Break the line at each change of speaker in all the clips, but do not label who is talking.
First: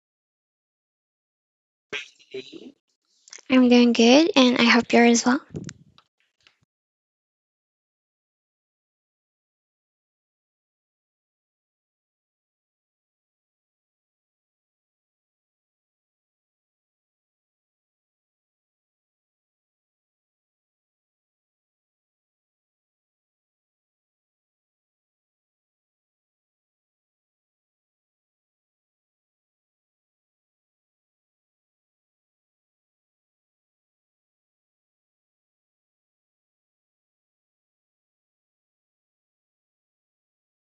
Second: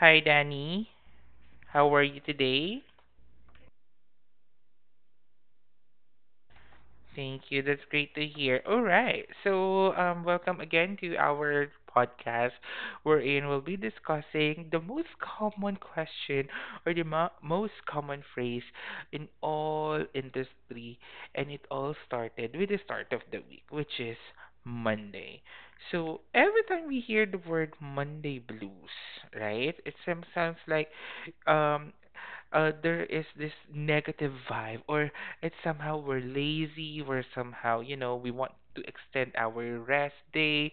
Hi Danny. How are you today?
I'm doing good, and I hope you're as well.
Thank you. That's great to hear. All right. So, welcome again to our podcast, wherein we'll be discussing the most common question or the most common phrase in all industry, and it all started with the start of the week, which is Monday. So every time we hear the word Monday blues, right? It sounds like, um, there is this negative vibe, or it's somehow we're lazy, we're somehow, we want to extend our rest day.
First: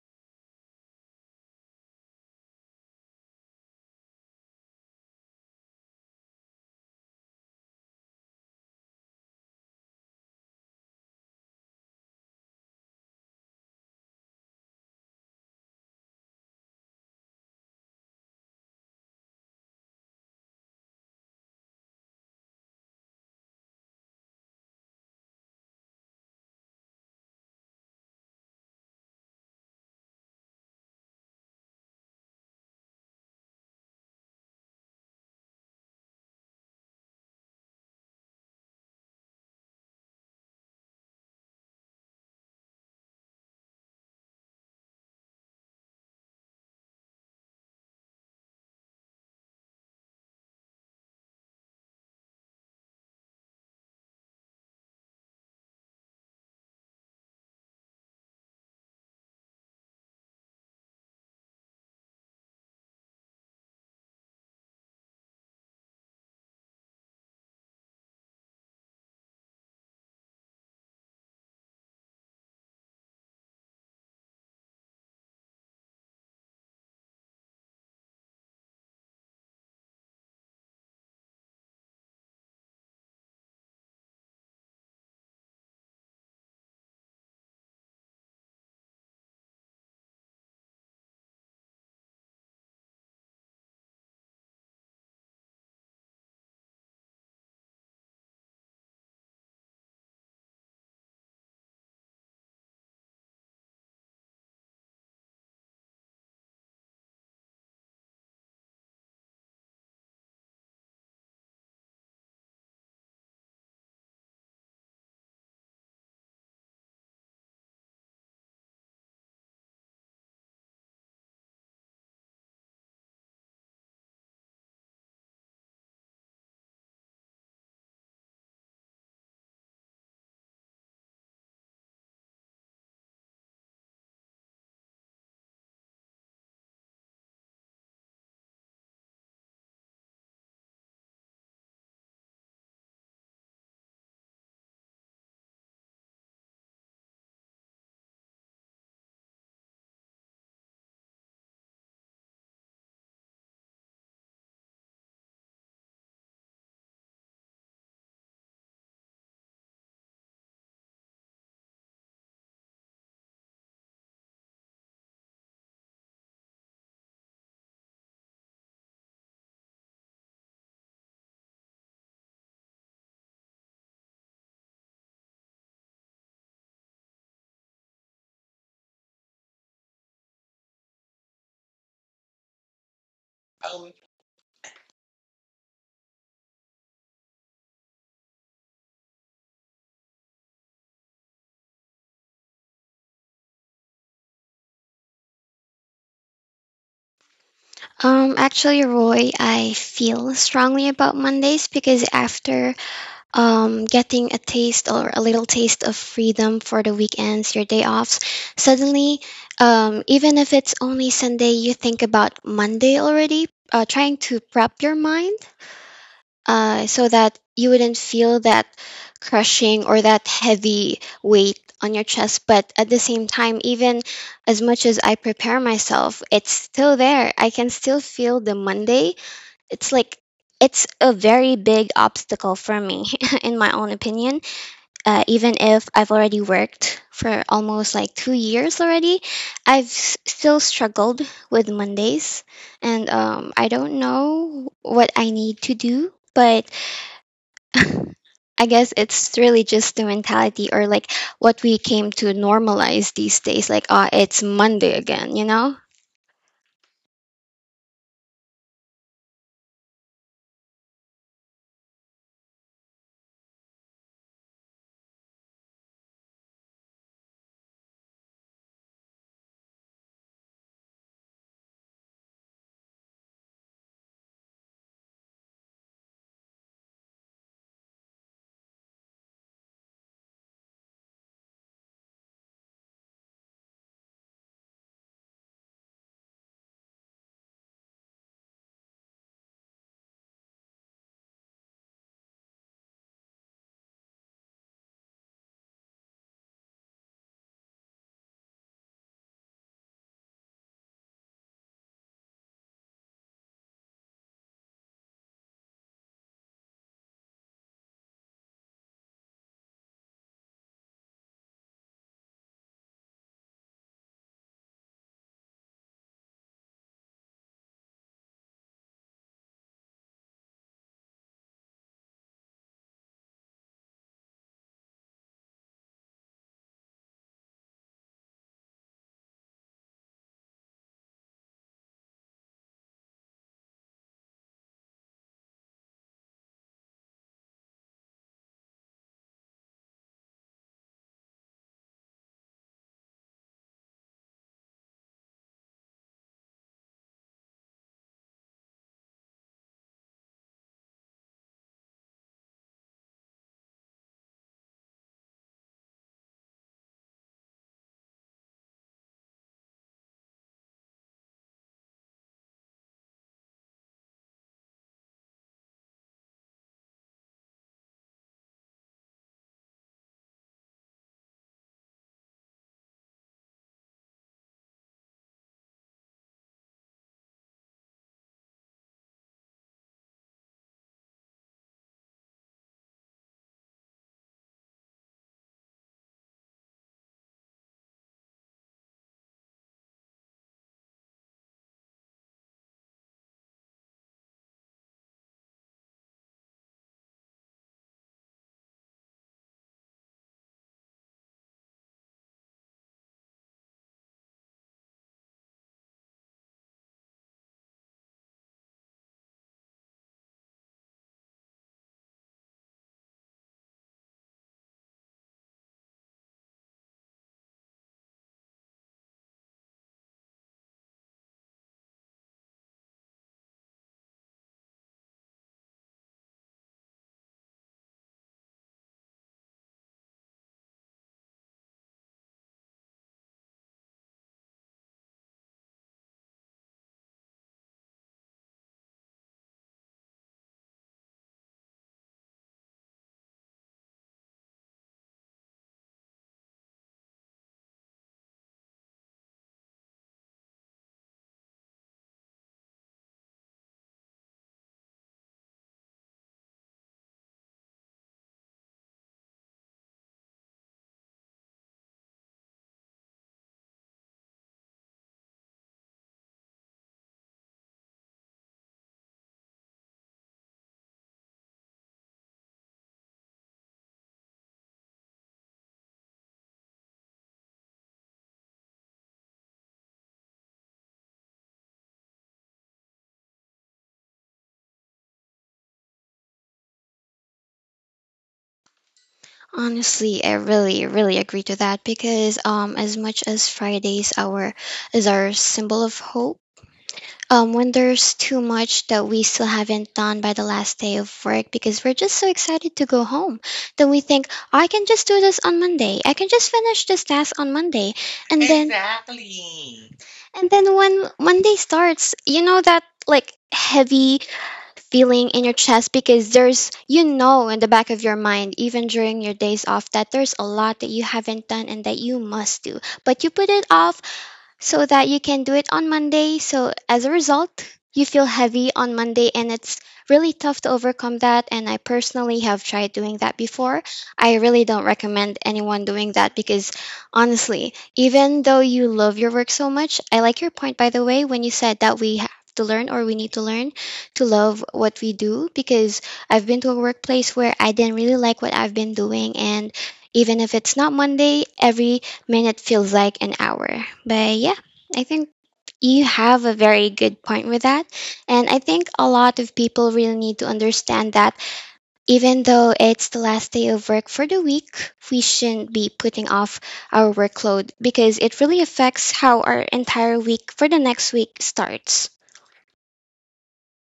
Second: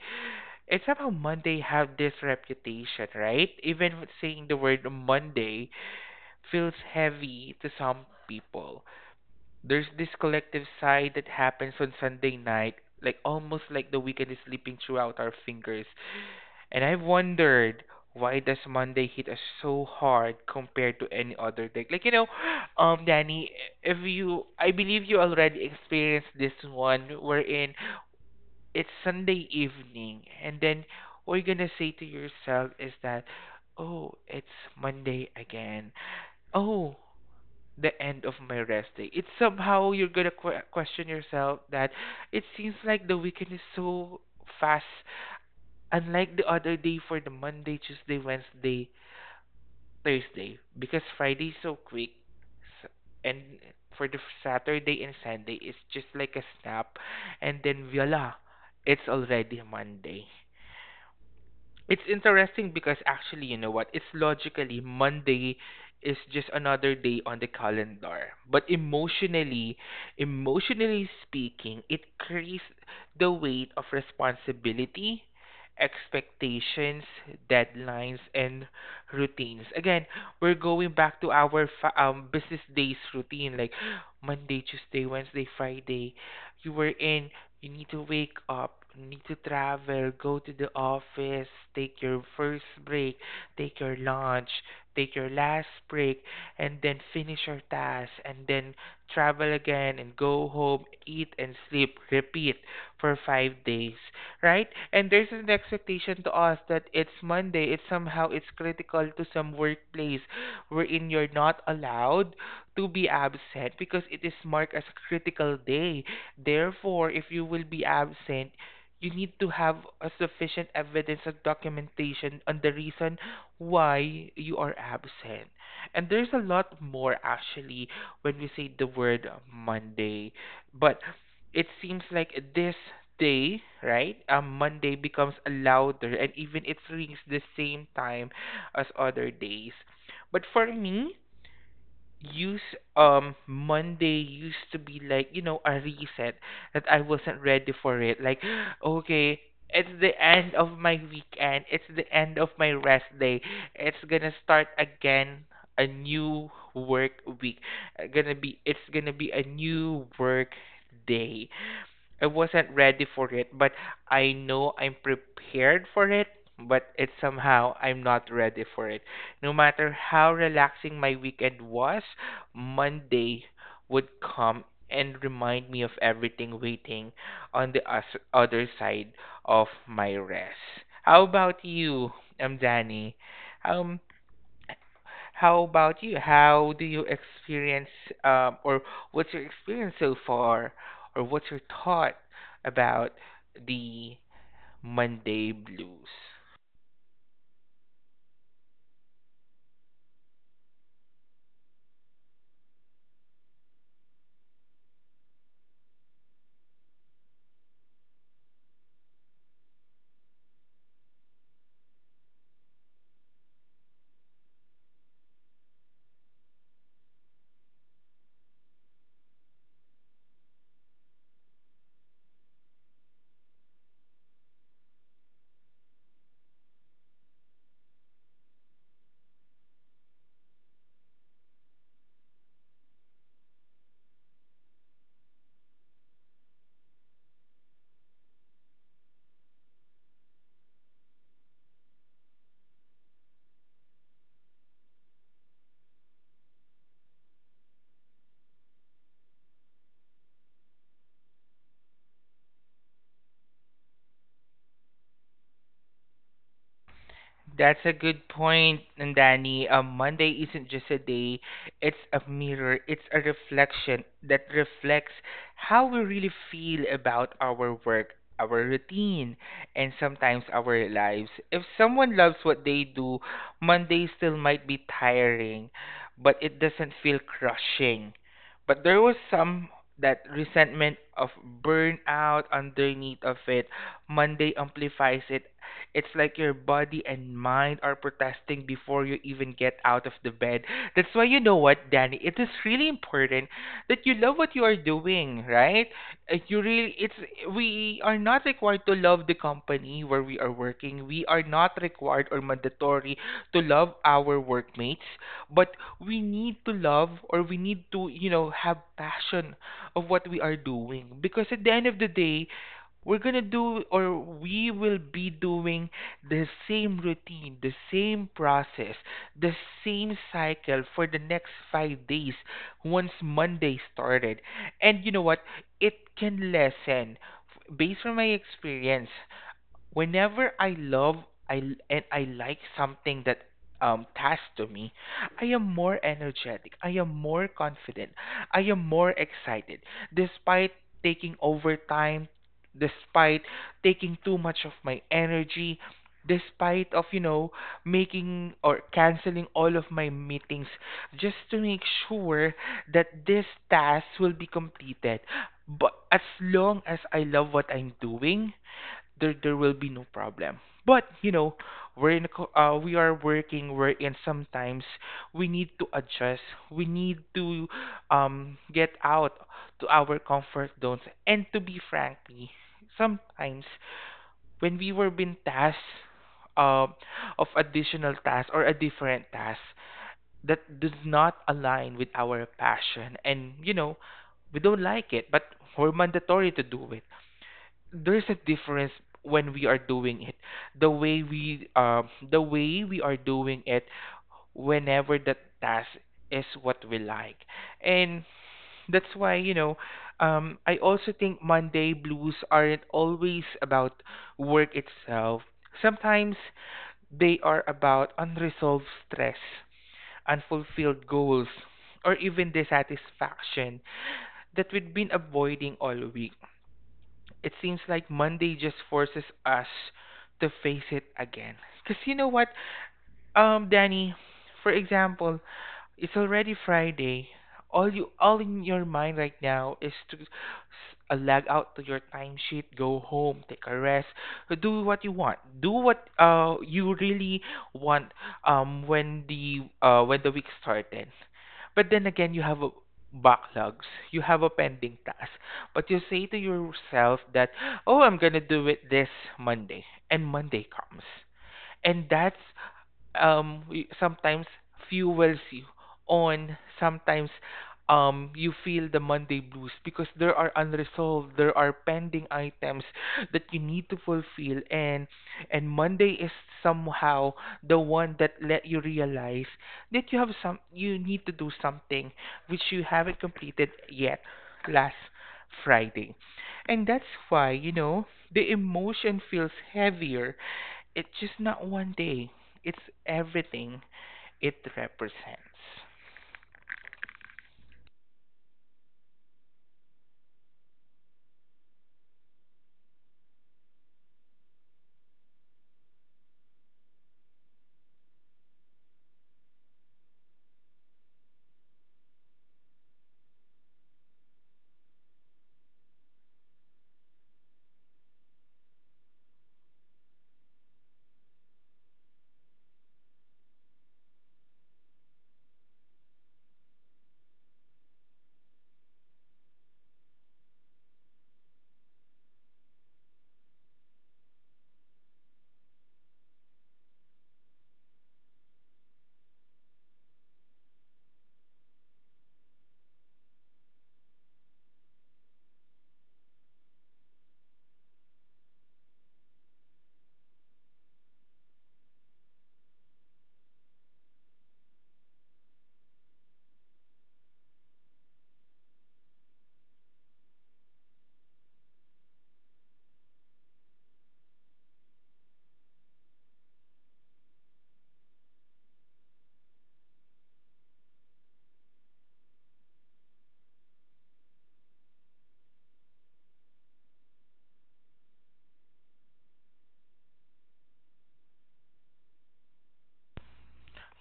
It's somehow Monday have this reputation, right? Even with saying the word Monday feels heavy to some people. There's this collective sigh that happens on Sunday night, like almost like the weekend is slipping throughout our fingers. And I've wondered, why does Monday hit us so hard compared to any other day? Like Danny, if you, I believe you already experienced this one, wherein it's Sunday evening, and then what you're gonna say to yourself is that, oh, it's Monday again. Oh, the end of my rest day. It's somehow you're gonna question yourself that it seems like the weekend is so fast, unlike the other day for the Monday, Tuesday, Wednesday, Thursday, because Friday is so quick, s- and for the Saturday and Sunday it's just like a snap, and then voila, it's already Monday. It's interesting because actually, you know what? It's logically Monday is just another day on the calendar. But emotionally, emotionally speaking, it carries the weight of responsibility, expectations, deadlines, and routines. Again, we're going back to our business days routine like Monday, Tuesday, Wednesday, Friday. You were in, you need to wake up, you need to travel, go to the office, take your first break, take your lunch, take your last break, and then finish your task, and then travel again and go home, eat and sleep, repeat for 5 days, right? And there's an expectation to us that it's Monday, it's somehow it's critical to some workplace wherein you're not allowed to be absent because it is marked as a critical day. Therefore, if you will be absent, you need to have a sufficient evidence and documentation on the reason why you are absent. And there's a lot more actually when we say the word Monday. But it seems like this day, right? Monday becomes louder and even it rings the same time as other days. But for me, use Monday used to be like, you know, a reset that I wasn't ready for it. Like, okay, it's the end of my weekend. It's the end of my rest day. It's gonna start again a new work week. Gonna be it's gonna be a new work day. I wasn't ready for it, but I know I'm prepared for it, but it's somehow I'm not ready for it. No matter how relaxing my weekend was, Monday would come and remind me of everything waiting on the other side of my rest. How about you, Danny? Um, how about you? How do you experience, or what's your experience so far, or what's your thought about the Monday blues?
Actually, Roy, I feel strongly about Mondays because after getting a taste or a little taste of freedom for the weekends, your day offs, suddenly, even if it's only Sunday, you think about Monday already, trying to prep your mind. So that you wouldn't feel that crushing or that heavy weight on your chest. But at the same time, even as much as I prepare myself, it's still there. I can still feel the Monday. It's like it's a very big obstacle for me, in my own opinion. Even if I've already worked for almost like 2 years already, I've still struggled with Mondays. And I don't know what I need to do, but I guess it's really just the mentality or like what we came to normalize these days. Like, ah, it's Monday again, you know?
That's a good point, Nandani. Monday isn't just a day, it's a mirror, it's a reflection that reflects how we really feel about our work, our routine, and sometimes our lives. If someone loves what they do, Monday still might be tiring, but it doesn't feel crushing. But there was some that resentment of burnout underneath of it. Monday amplifies it. It's like your body and mind are protesting before you even get out of the bed. That's why you know what, Danny, it is really important that you love what you are doing, right? You really it's we are not required to love the company where we are working. We are not required or mandatory to love our workmates, but we need to love or we need to, you know, have passion of what we are doing because at the end of the day, we're gonna do or we will be doing the same routine, the same process, the same cycle for the next 5 days once Monday started. And you know what? It can lessen. Based on my experience, whenever I love I and I like something that tasked to me, I am more energetic. I am more confident. I am more excited, despite taking overtime, despite taking too much of my energy, despite of you know making or canceling all of my meetings just to make sure that this task will be completed. But as long as I love what I'm doing, there will be no problem. But you know, we're in a we are working. We're in sometimes we need to adjust. We need to get out to our comfort zones. And to be frankly, sometimes when we were being tasked uh, of additional tasks or a different task that does not align with our passion, and you know we don't like it, but we're mandatory to do it. There's a difference when we are doing it, the way we are doing it whenever the task is what we like. And that's why you know, I also think Monday blues aren't always about work itself. Sometimes they are about unresolved stress, unfulfilled goals, or even dissatisfaction that we've been avoiding all week. It seems like Monday just forces us to face it again. Because you know what, Danny, for example, it's already Friday. All you all in your mind right now is to log out to your timesheet, go home, take a rest, do what you want, do what you really want when the week started. But then again, you have a backlogs, you have a pending task, but you say to yourself that oh I'm gonna do it this Monday, and Monday comes, and that's sometimes fuels you on. Sometimes you feel the Monday blues because there are unresolved, there are pending items that you need to fulfill, and Monday is somehow the one that let you realize that you have some you need to do something which you haven't completed yet last Friday. And that's why you know the emotion feels heavier. It's just not one day. It's everything it represents.
Honestly, I really, really agree to that because as much as Fridays our is our symbol of hope. When there's too much that we still haven't done by the last day of work, because we're just so excited to go home, that we think, I can just do this on Monday. I can just finish this task on Monday. And then and then when Monday starts, you know that like heavy feeling in your chest, because there's in the back of your mind even during your days off that there's a lot that you haven't done and that you must do. But you put it off so that you can do it on Monday. So as a result, you feel heavy on Monday, and it's really tough to overcome that, and I personally have tried doing that before. I really don't recommend anyone doing that because honestly, even though you love your work so much, I like your point, by the way, when you said that we have to learn, or we need to learn, to love what we do, because I've been to a workplace where I didn't really like what I've been doing, and even if it's not Monday, every minute feels like an hour. But yeah, I think you have a very good point with that. And I think a lot of people really need to understand that even though it's the last day of work for the week, we shouldn't be putting off our workload, because it really affects how our entire week for the next week starts.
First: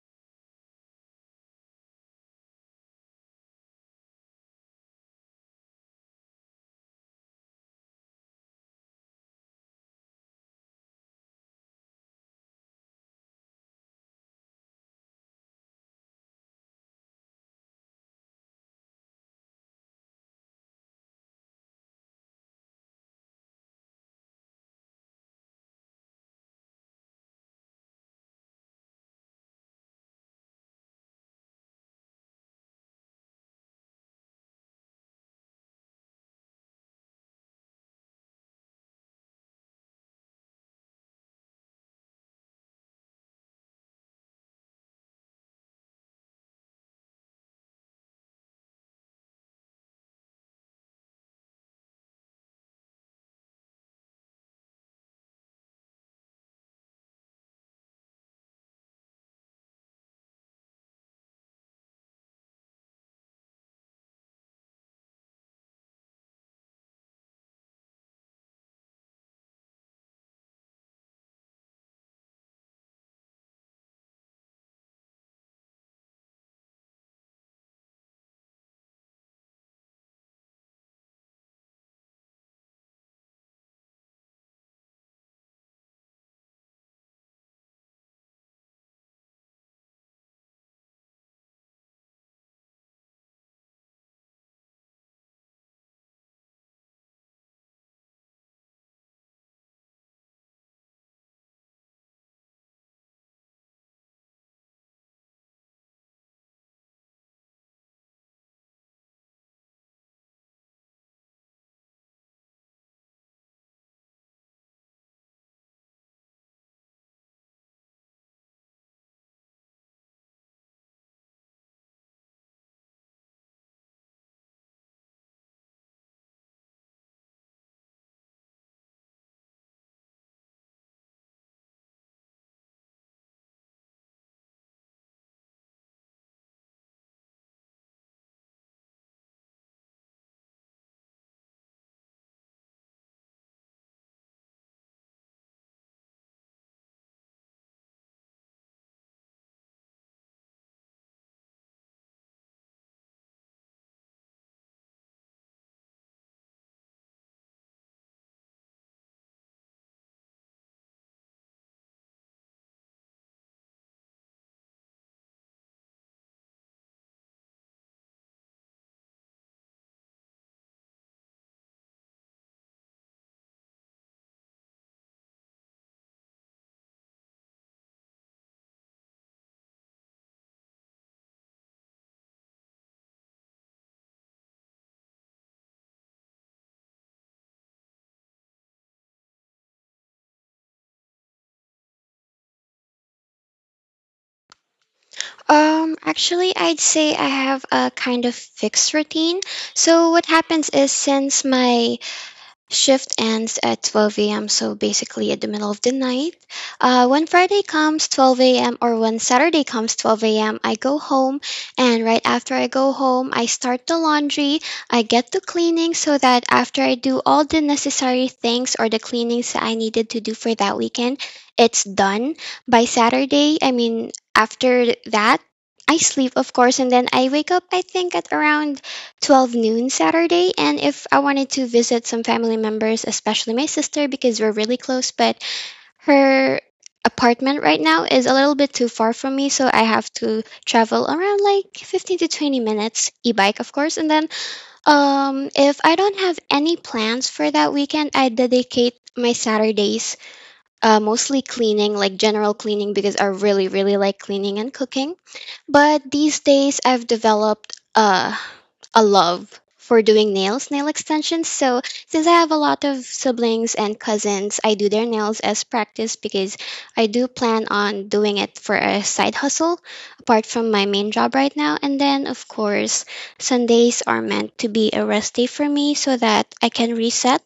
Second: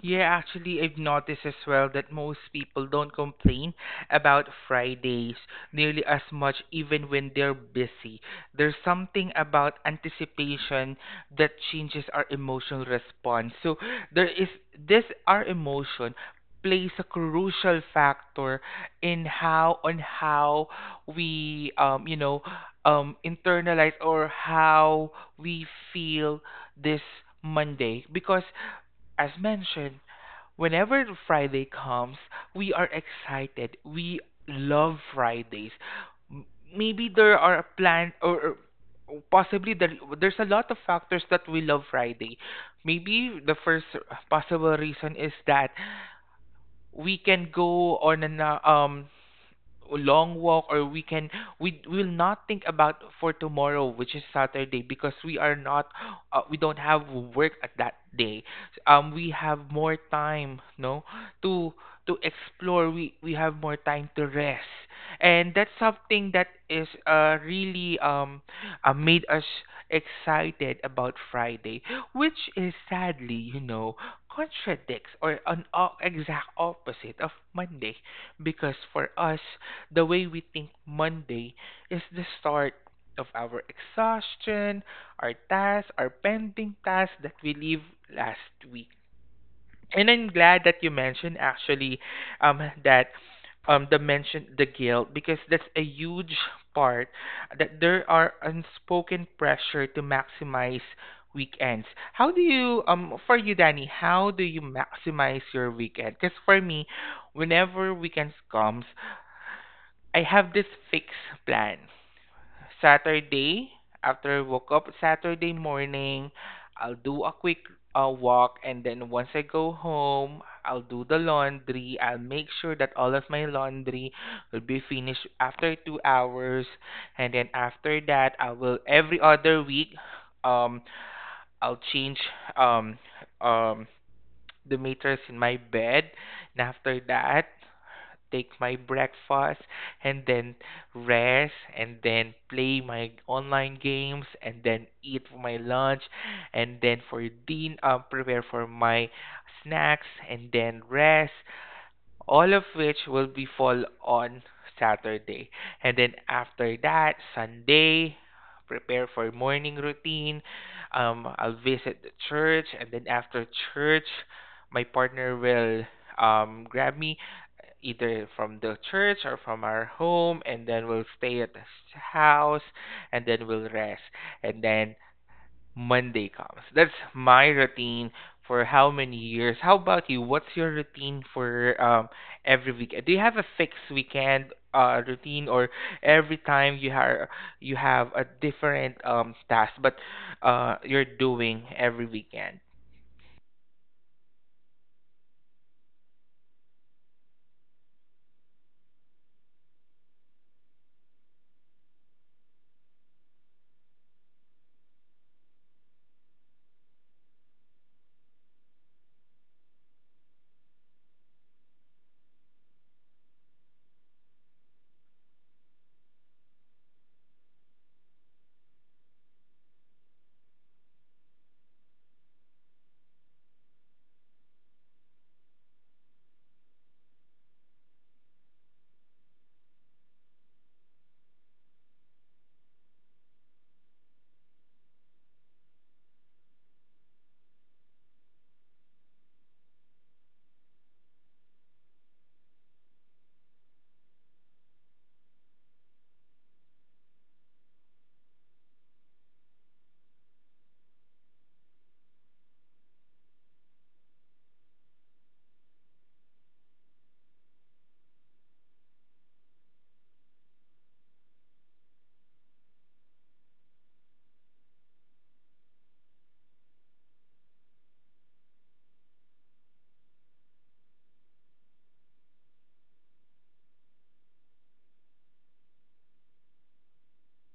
Yeah, actually, I've noticed as well that most people don't complain about Fridays nearly as much, even when they're busy. There's something about anticipation that changes our emotional response. So there is this our emotion plays a crucial factor in how on how we you know internalize or how we feel this Monday because as mentioned, whenever Friday comes, we are excited. We love Fridays. M- Maybe there are plans or possibly there's a lot of factors that we love Friday. Maybe the first possible reason is that we can go on an long walk, or we can we will not think about for tomorrow which is Saturday because we are not we don't have work at that day. We have more time, no, to to explore. We have more time to rest, and that's something that is really made us excited about Friday, which is sadly you know contradicts or an exact opposite of Monday because for us the way we think Monday is the start of our exhaustion, our tasks, our pending tasks that we leave last week. And I'm glad that you mentioned actually that the mention the guilt because that's a huge part that there are unspoken pressure to maximize weekends. How do you for you Danny, how do you maximize your weekend? Because for me, whenever weekends comes, I have this fixed plan. Saturday, after I woke up Saturday morning, I'll do a quick walk and then once I go home, I'll do the laundry. I'll make sure that all of my laundry will be finished after 2 hours, and then after that, I will every other week, um I'll change um um the mattress in my bed, and after that take my breakfast and then rest and then play my online games and then eat my lunch and then for din prepare for my snacks and then rest, all of which will be fall on Saturday. And then after that, Sunday, prepare for morning routine. I'll visit the church, and then after church my partner will grab me either from the church or from our home, and then we'll stay at the house and then we'll rest, and then Monday comes. That's my routine for how many years. How about you? What's your routine for every weekend? Do you have a fixed weekend routine, or every time you have a different task but you're doing every weekend?
Actually, I'd say I have a kind of fixed routine. So, what happens is, since my shift ends at 12 a.m., so basically at the middle of the night. When Friday comes 12 a.m., or when Saturday comes 12 a.m., I go home, and right after I go home, I start the laundry. I get to cleaning, so that after I do all the necessary things, or the cleanings that I needed to do for that weekend, it's done by Saturday. I mean, after that, I sleep, of course, and then I wake up, I think, at around 12 noon Saturday. And if I wanted to visit some family members, especially my sister, because we're really close, but her apartment right now is a little bit too far from me. So I have to travel around like 15 to 20 minutes, e bike, of course. And then if I don't have any plans for that weekend, I dedicate my Saturdays mostly cleaning, like general cleaning, because I really, really like cleaning and cooking. But these days I've developed a love for doing nails, nail extensions. So since I have a lot of siblings and cousins, I do their nails as practice, because I do plan on doing it for a side hustle apart from my main job right now. And then of course, Sundays are meant to be a rest day for me, so that I can reset,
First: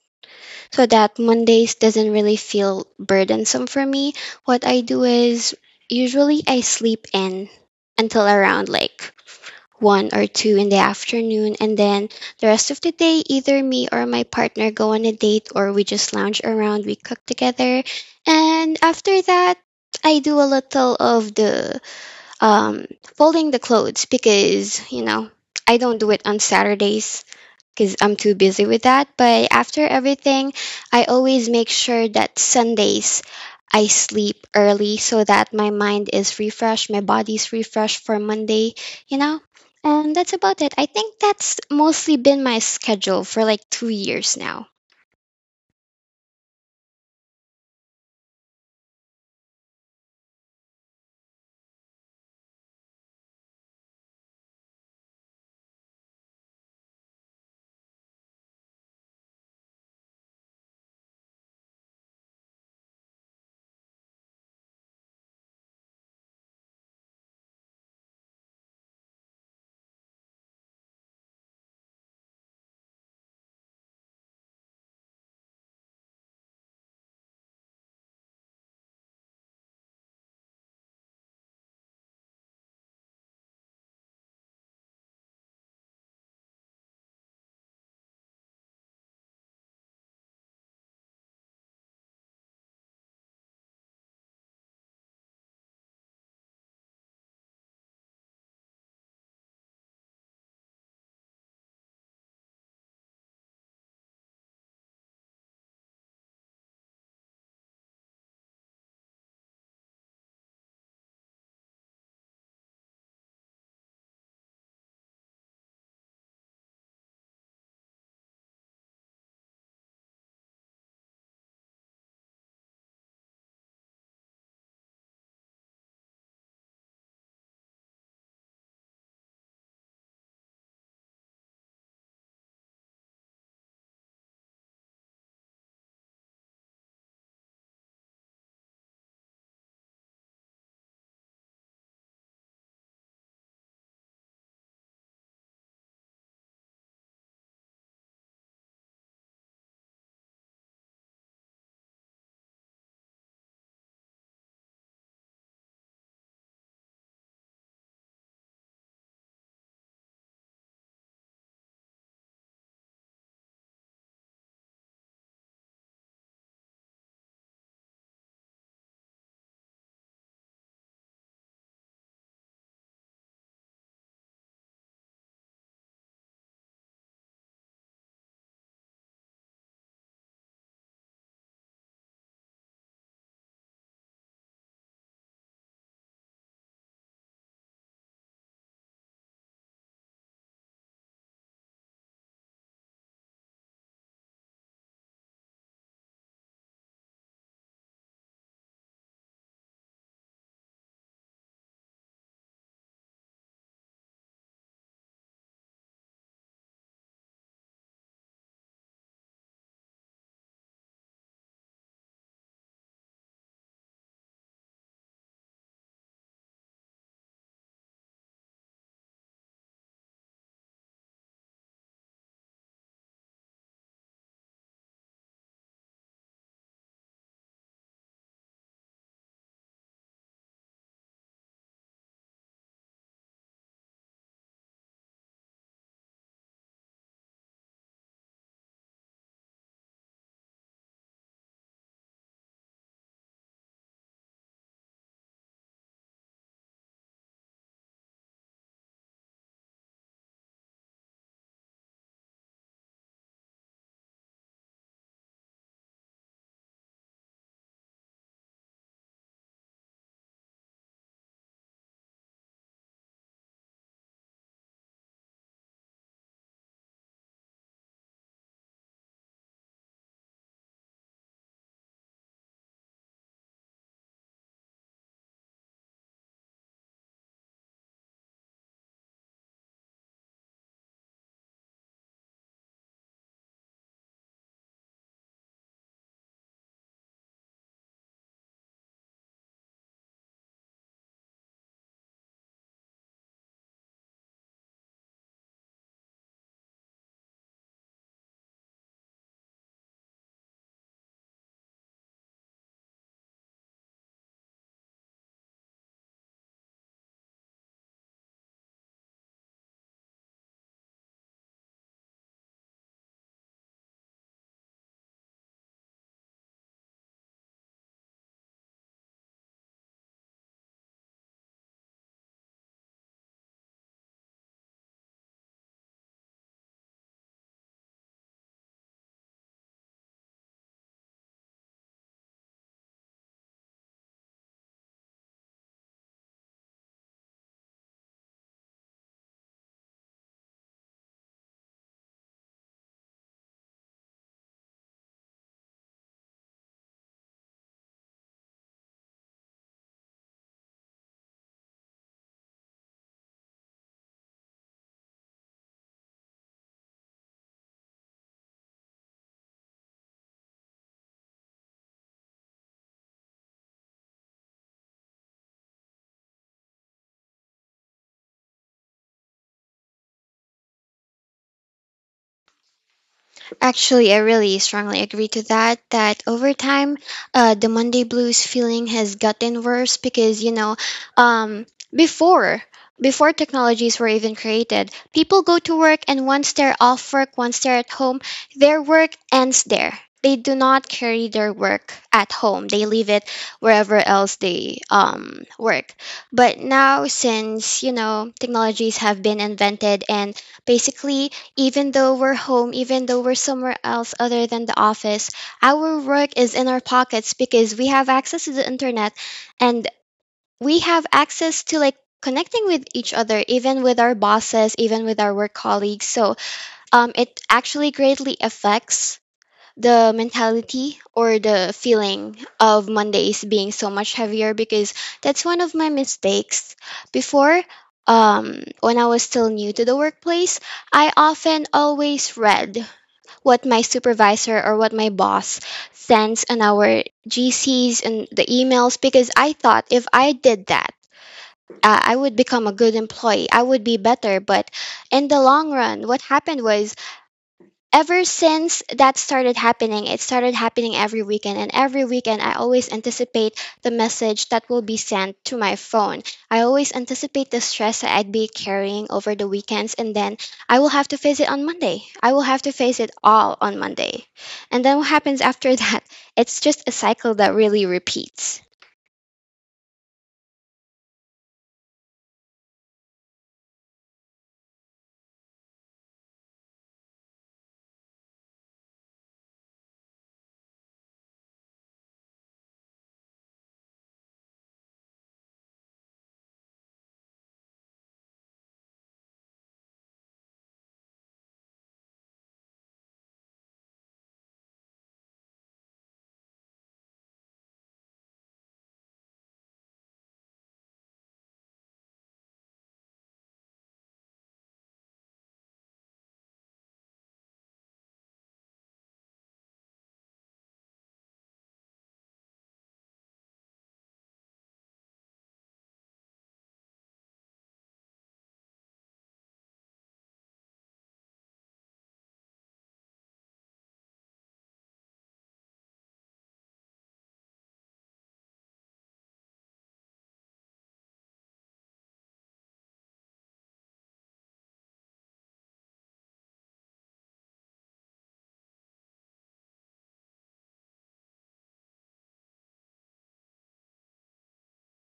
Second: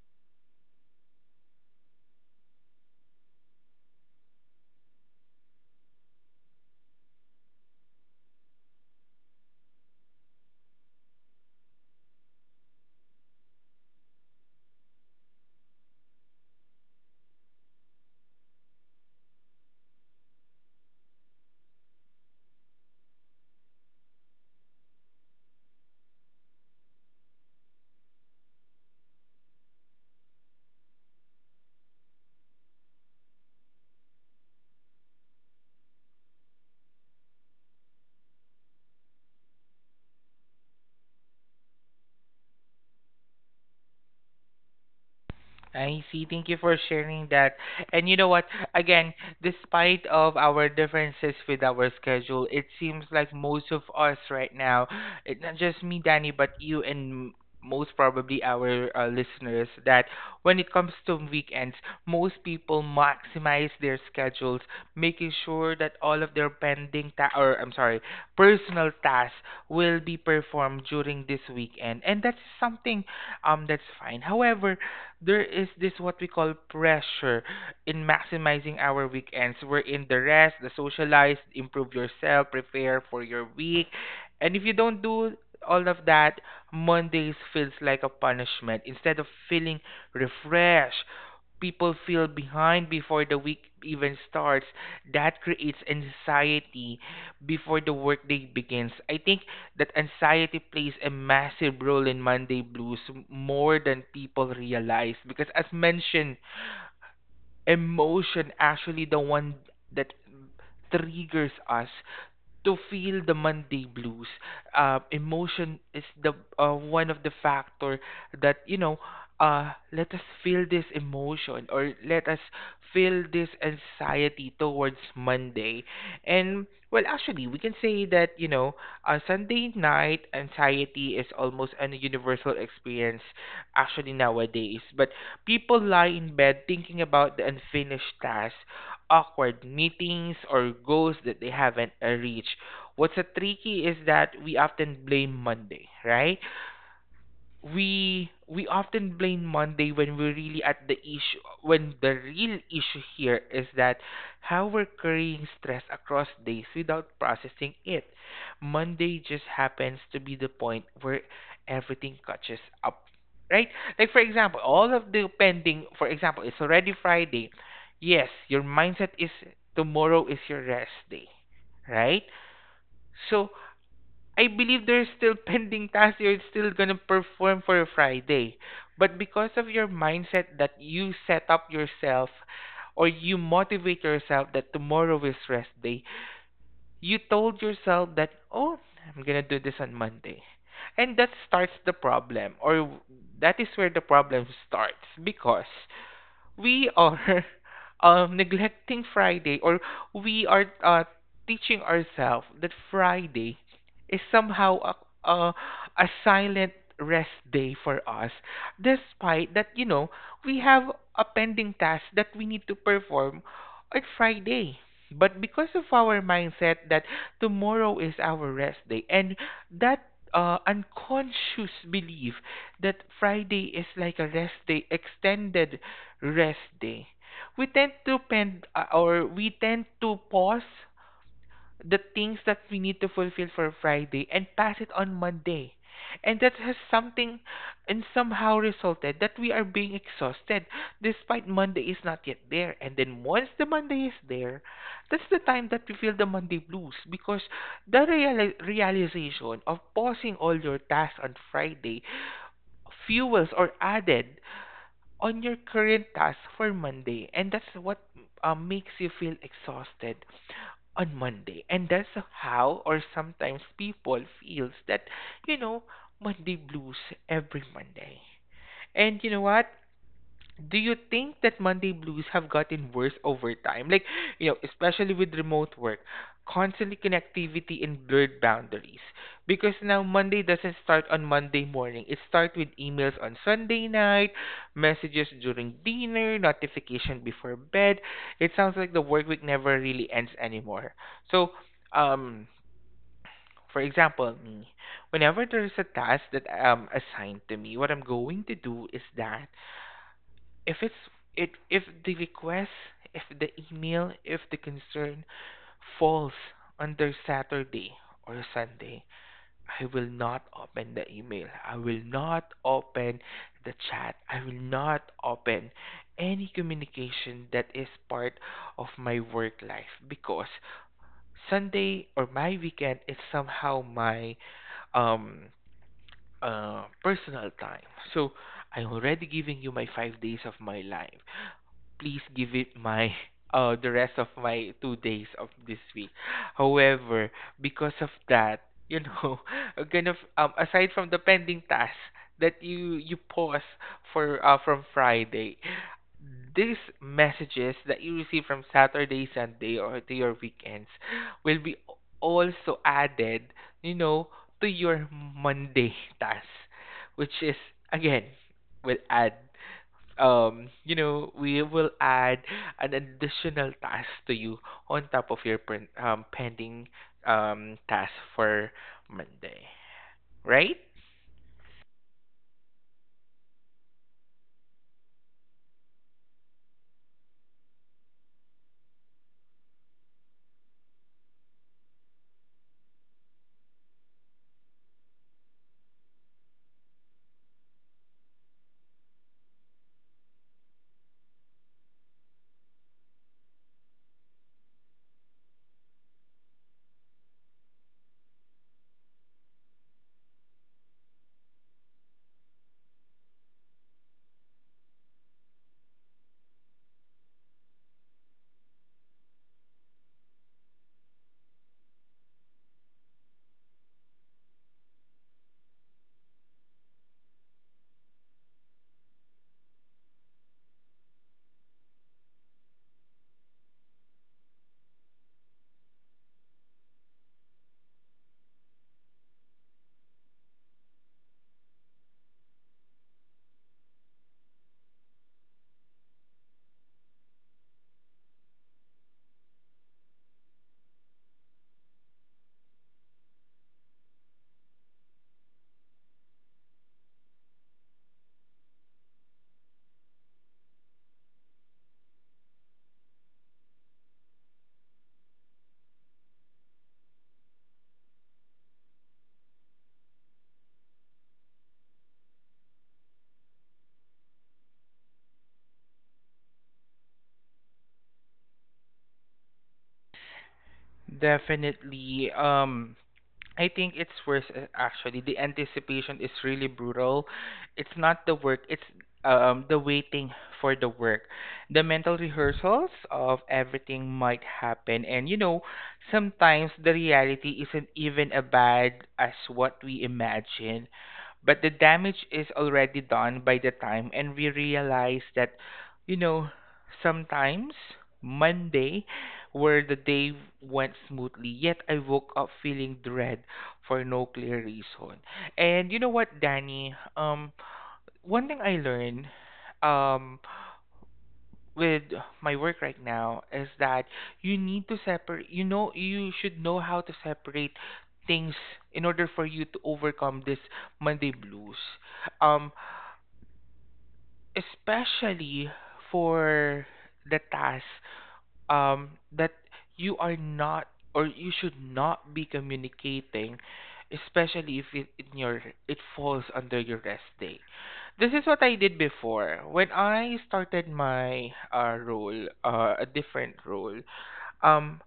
so that Mondays doesn't really feel burdensome for me. What I do is usually I sleep in until around like one or two in the afternoon, and then the rest of the day, either me or my partner go on a date, or we just lounge around, we cook together, and after that, I do a little of the um, folding the clothes, because you know I don't do it on Saturdays, because I'm too busy with that. But after everything, I always make sure that Sundays I sleep early, so that my mind is refreshed, my body's refreshed for Monday, you know? And that's about it. I think that's mostly been my schedule for like 2 years now.
I see. Thank you for sharing that. And you know what? Again, despite of our differences with our schedule, it seems like most of us right now, it, not just me, Danny, but you and most probably our listeners, that when it comes to weekends, most people maximize their schedules, making sure that all of their pending personal tasks will be performed during this weekend, and that's something that's fine. However, there is this what we call pressure in maximizing our weekends. We're in the rest, the socialize, improve yourself, prepare for your week. And if you don't do all of that, Mondays feels like a punishment. Instead of feeling refreshed, people feel behind before the week even starts. That creates anxiety before the workday begins. I think that anxiety plays a massive role in Monday blues more than people realize because as mentioned emotion actually the one that triggers us to feel the Monday blues. Emotion is the one of the factor that you know. Let us feel this emotion, or let us feel this anxiety towards Monday. And well, actually, we can say that you know, Sunday night anxiety is almost a universal experience actually nowadays. But people lie in bed thinking about the unfinished task, awkward meetings, or goals that they haven't reached. What's a tricky is that we often blame Monday, right? We often blame Monday when we're really at the issue when the real issue here is that how we're carrying stress across days without processing it. Monday just happens to be the point where everything catches up. Right? Like for example, all of the pending for example, it's already Friday. Yes, your mindset is tomorrow is your rest day. Right? So I believe there's still pending tasks you're still gonna perform for Friday. But because of your mindset that you set up yourself or you motivate yourself that tomorrow is rest day, you told yourself that, oh, I'm gonna do this on Monday. And that starts the problem, or that is where the problem starts because we are neglecting Friday, or we are teaching ourselves that Friday is somehow a silent rest day for us, despite that, you know, we have a pending task that we need to perform on Friday. But because of our mindset that tomorrow is our rest day, and that unconscious belief that Friday is like a rest day extended rest day. We tend to pend or we tend to pause the things that we need to fulfill for Friday and pass it on Monday. And that has something and somehow resulted that we are being exhausted despite Monday is not yet there. And then once the Monday is there, that's the time that we feel the Monday blues because the real realization of pausing all your tasks on Friday fuels or added on your current task for Monday. And that's what makes you feel exhausted on Monday. And that's how or sometimes people feels that, you know, Monday blues every Monday. And you know what? Do you think that Monday blues have gotten worse over time? Like, you know, especially with remote work, constant connectivity and blurred boundaries. Because now Monday doesn't start on Monday morning. It starts with emails on Sunday night, messages during dinner, notification before bed. It sounds like the work week never really ends anymore. So, um, for example, me, whenever there is a task that assigned to me, what I'm going to do is that if it's it if the request, if the email, if the concern falls under Saturday or Sunday, I will not open the email, I will not open the chat, I will not open any communication that is part of my work life because Sunday or my weekend is somehow my um personal time. So I'm already giving you my 5 days of my life. Please give it my the rest of my 2 days of this week. However, because of that, you know, kind of aside from the pending tasks that you pause for from Friday, these messages that you receive from Saturday, Sunday, or to your weekends will be also added, you know, to your Monday task, which is again will add you know, we will add an additional task to you on top of your pending task for Monday, right?
Actually, I really strongly agree to that. That over time, the Monday blues feeling has gotten worse because um, before before technologies were even created, people go to work, and once they're off work, once they're at home, their work ends there. They do not carry their work at home. They leave it wherever else they work. But now, since technologies have been invented, and basically even though we're home, even though we're somewhere else other than the office, our work is in our pockets, because we have access to the internet, and we have access to like connecting with each other, even with our bosses, even with our work colleagues. So it actually greatly affects the mentality or the feeling of Mondays being so much heavier, because that's one of my mistakes. Before, when I was still new to the workplace, I often always read what my supervisor or what my boss sends on our GCs and the emails, because I thought if I did that, I would become a good employee. I would be better. But in the long run, what happened was, ever since that started happening, it started happening every weekend. And every weekend, I always anticipate the message that will be sent to my phone. I always anticipate the stress that I'd be carrying over the weekends. And then I will have to face it on Monday. I will have to face it all on Monday. And then what happens after that? It's just a cycle that really repeats.
Definitely. I think it's worse actually. The anticipation is really brutal. It's not the work, it's the waiting for the work. The mental rehearsals of everything might happen and you know, sometimes the reality isn't even as bad as what we imagine, but the damage is already done by the time and we realize that you know sometimes Monday where the day went smoothly yet I woke up feeling dread for no clear reason. And you know what, Danny, one thing I learned, um with my work right now is that you need to separate, you know, you should know how to separate things in order for you to overcome this Monday blues. um Especially for the task that you are not or you should not be communicating, especially if it falls under your rest day. This is what I did before when I started my role, a different role. Um,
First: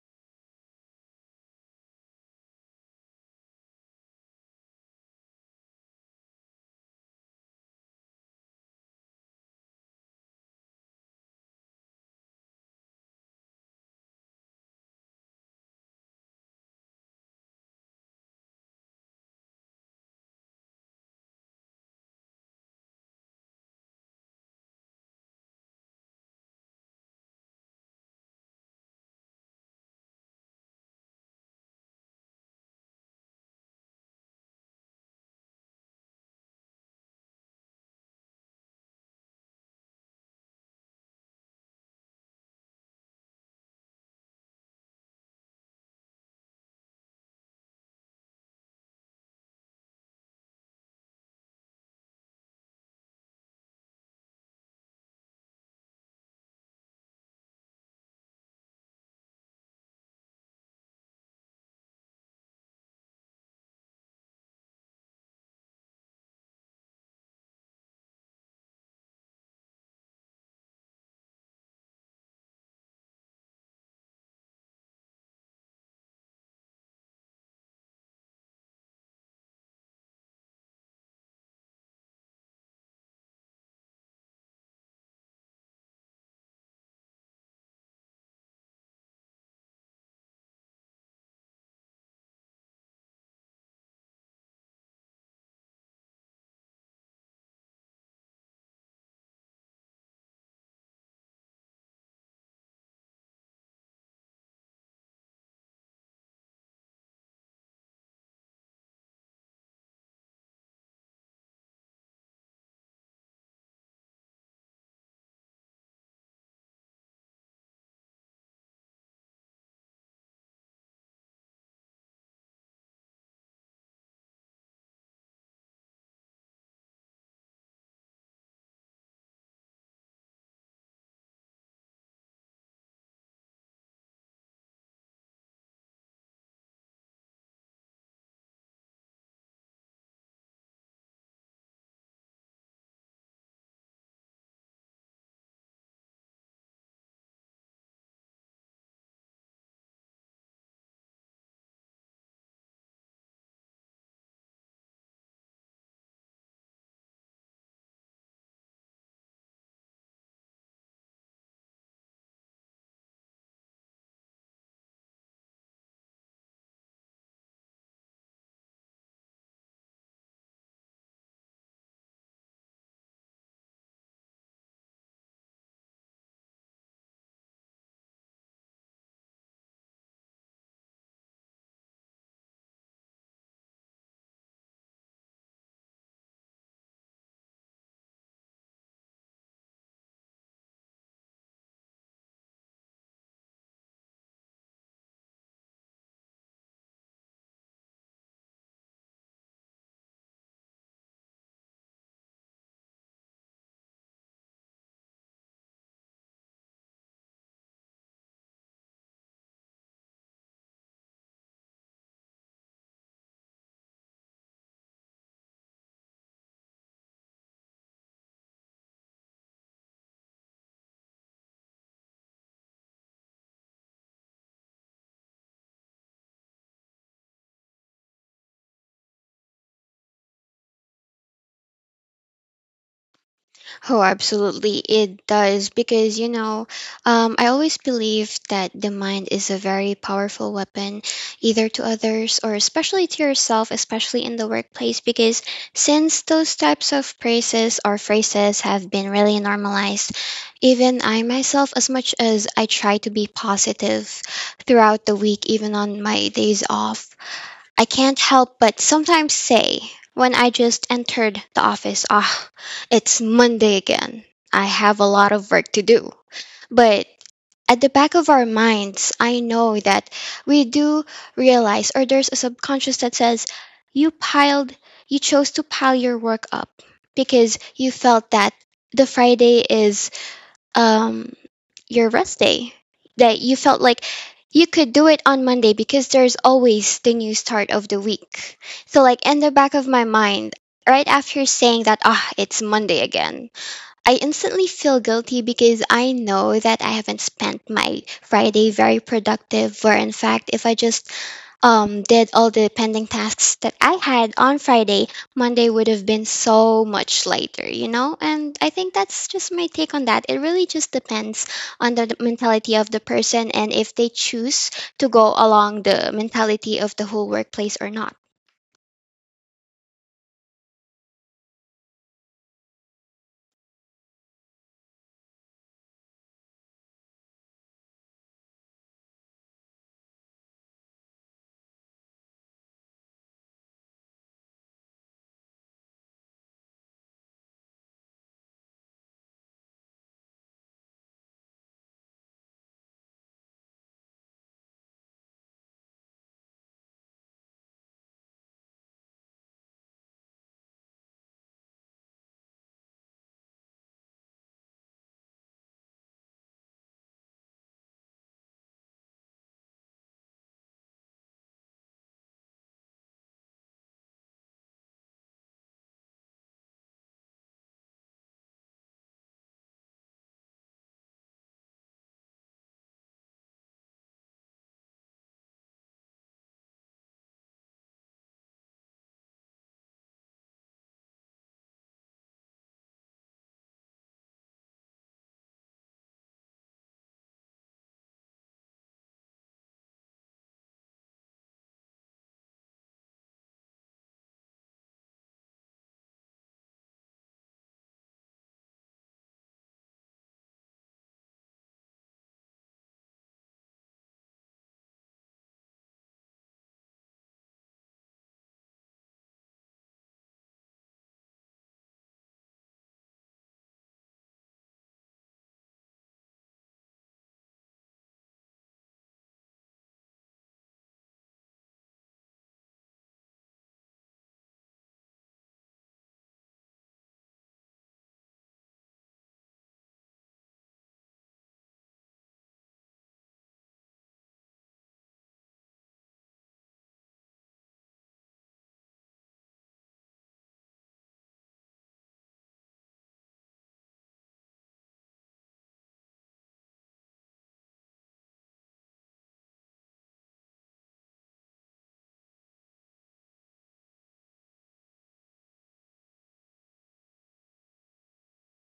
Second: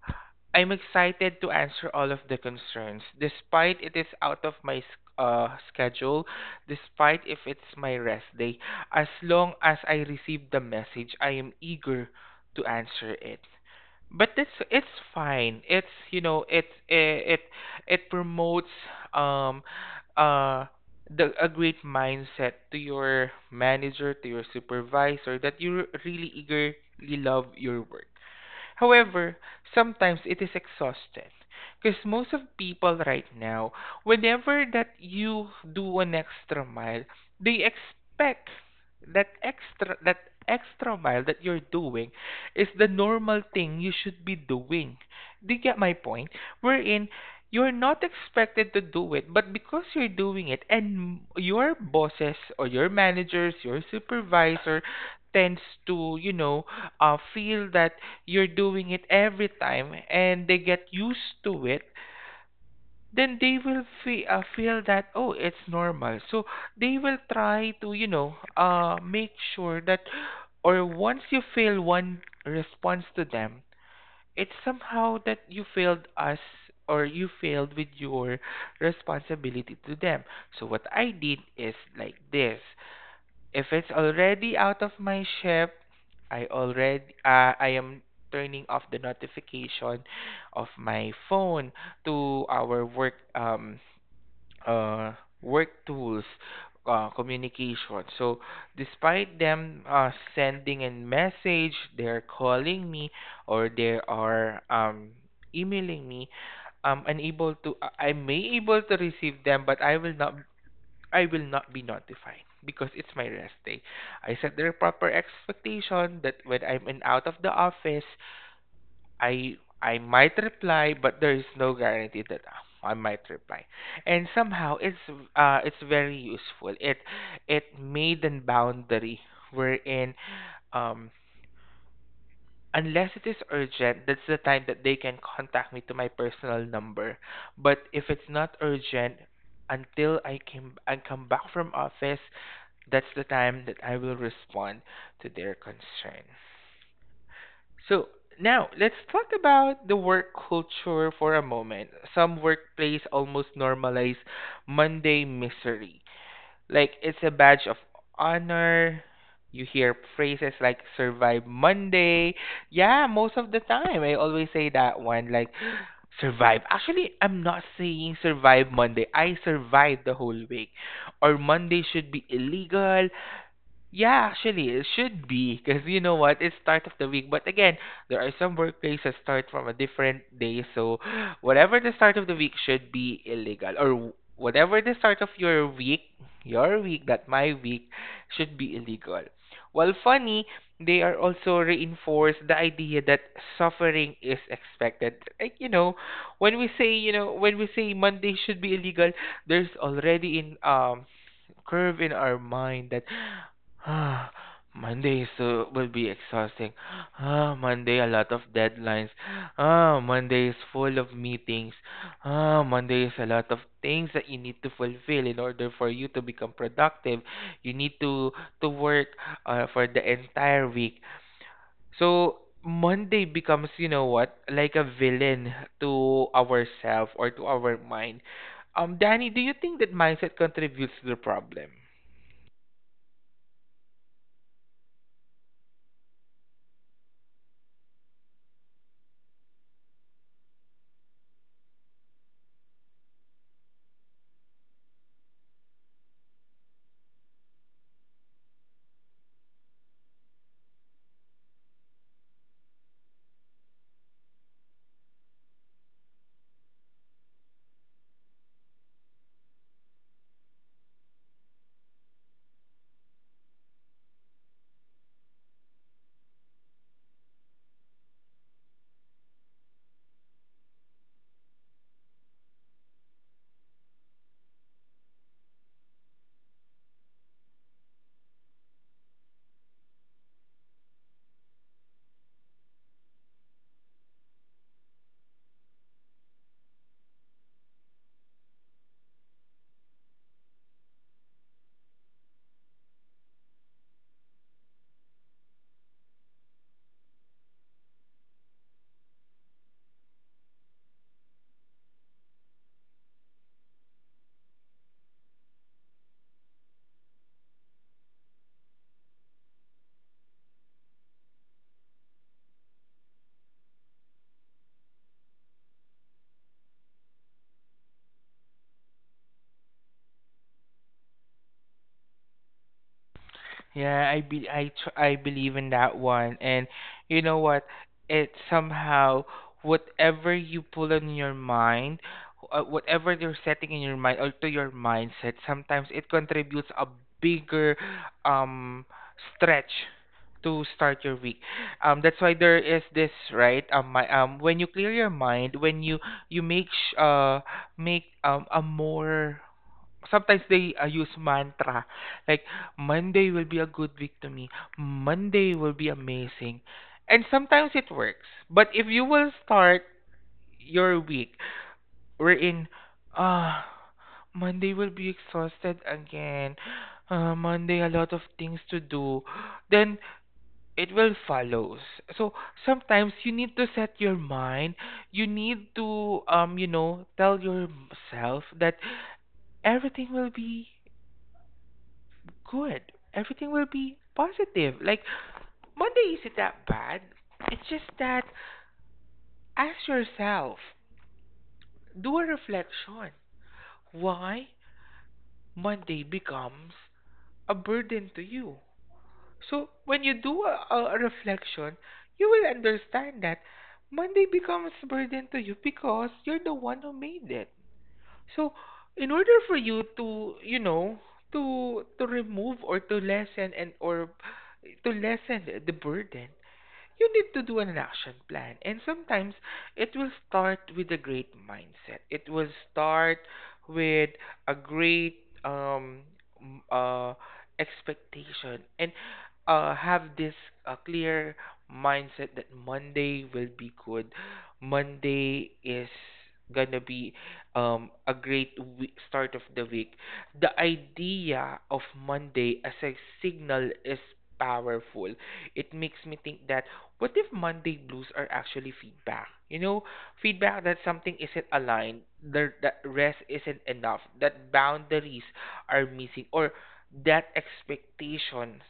I'm excited to answer all of the concerns, despite it is out of my schedule, despite if it's my rest day. As long as I receive the message, I am eager to answer it. But it's fine. It's you know it promotes um uh the a great mindset to your manager, to your supervisor, that you're really eagerly love your work. However, sometimes it is exhausted because most of people right now, whenever that you do an extra mile, they expect that extra mile that you're doing is the normal thing you should be doing. Do you get my point? Wherein you're not expected to do it, but because you're doing it, and your bosses or your managers, your supervisor tends to, you know, feel that you're doing it every time and they get used to it, then they will feel that, oh, it's normal. So they will try to, you know, make sure that, or once you fail one response to them, it's somehow that you failed us or you failed with your responsibility to them. So what I did is like this. If it's already out of my shift, I am turning off the notification of my phone to our uh work tools communication. So despite them sending a message, they're calling me, or they are emailing me. I may able to receive them, but I will not be notified because it's my rest day. I set the proper expectation that when I'm in out of the office, I might reply, but there is no guarantee that I might reply. And somehow it's very useful. It made a boundary wherein um unless it is urgent, that's the time that they can contact me to my personal number. But if it's not urgent, until I come back from office, that's the time that I will respond to their concern. So now let's talk about the work culture for a moment. Some workplace almost normalize Monday misery. Like it's a badge of honor. You hear phrases like survive Monday. Yeah, most of the time I always say that one like survive. Actually, I'm not saying survive Monday. I survived the whole week. Or Monday should be illegal. Yeah, actually, it should be because you know what, it's start of the week. But again, there are some workplaces start from a different day, so whatever the start of the week should be illegal, or whatever the start of your week, that my week, should be illegal. Well, funny, they are also reinforced the idea that suffering is expected. Like you know, when we say Monday should be illegal, there's already in curve in our mind that ah, Monday is, will be exhausting. Ah, Monday, a lot of deadlines. Ah, Monday is full of meetings. Ah, Monday is a lot of things that you need to fulfill in order for you to become productive. You need to work for the entire week. So Monday becomes, you know what, like a villain to ourself or to our mind. Danny, do you think that mindset contributes to the problem?
Oh, absolutely. It does because, I always believe that the mind is a very powerful weapon, either to others or especially to yourself, especially in the workplace. Because since those types of phrases, or phrases have been really normalized, even I myself, as much as I try to be positive throughout the week, even on my days off, I can't help but sometimes say, when I just entered the office, ah, it's Monday again. I have a lot of work to do. But at the back of our minds, I know that we do realize, or there's a subconscious that says, you piled, you chose to pile your work up because you felt that the Friday is um, your rest day, that you felt like you could do it on Monday because there's always the new start of the week. So like in the back of my mind, right after saying that ah it's Monday again, I instantly feel guilty, because I know that I haven't spent my Friday very productive, where in fact, if I just did all the pending tasks that I had on Friday, Monday would have been so much lighter, you know? And I think that's just my take on that. It really just depends on the mentality of the person, and if they choose to go along the mentality of the whole workplace or not.
Yeah, I be I tr- I believe in that one, and you know what? It somehow whatever you pull in your mind, whatever you're setting in your mind or to your mindset, sometimes it contributes a bigger um stretch to start your week. That's why there is this right my when you clear your mind, when you make a more sometimes they use mantra like Monday will be a good week to me. Monday will be amazing. And sometimes it works. But if you will start your week wherein uh Monday will be exhausted again. Monday a lot of things to do. Then it will follows. So sometimes you need to set your mind. You need to you know tell yourself that everything will be good. Everything will be positive. Like, Monday isn't that bad. It's just that ask yourself, do a reflection. Why Monday becomes a burden to you? So, when you do a reflection, you will understand that Monday becomes a burden to you because you're the one who made it. So, in order for you to, you know, to remove or to lessen and or to lessen the burden, you need to do an action plan. And sometimes it will start with a great mindset. It will start with a great m- uh, expectation and have this clear mindset that Monday will be good. Monday is gonna be a great week, start of the week. The idea of Monday as a signal is powerful. It makes me think that what if Monday blues are actually feedback? You know, feedback that something isn't aligned, that rest isn't enough, that boundaries are missing, or that expectations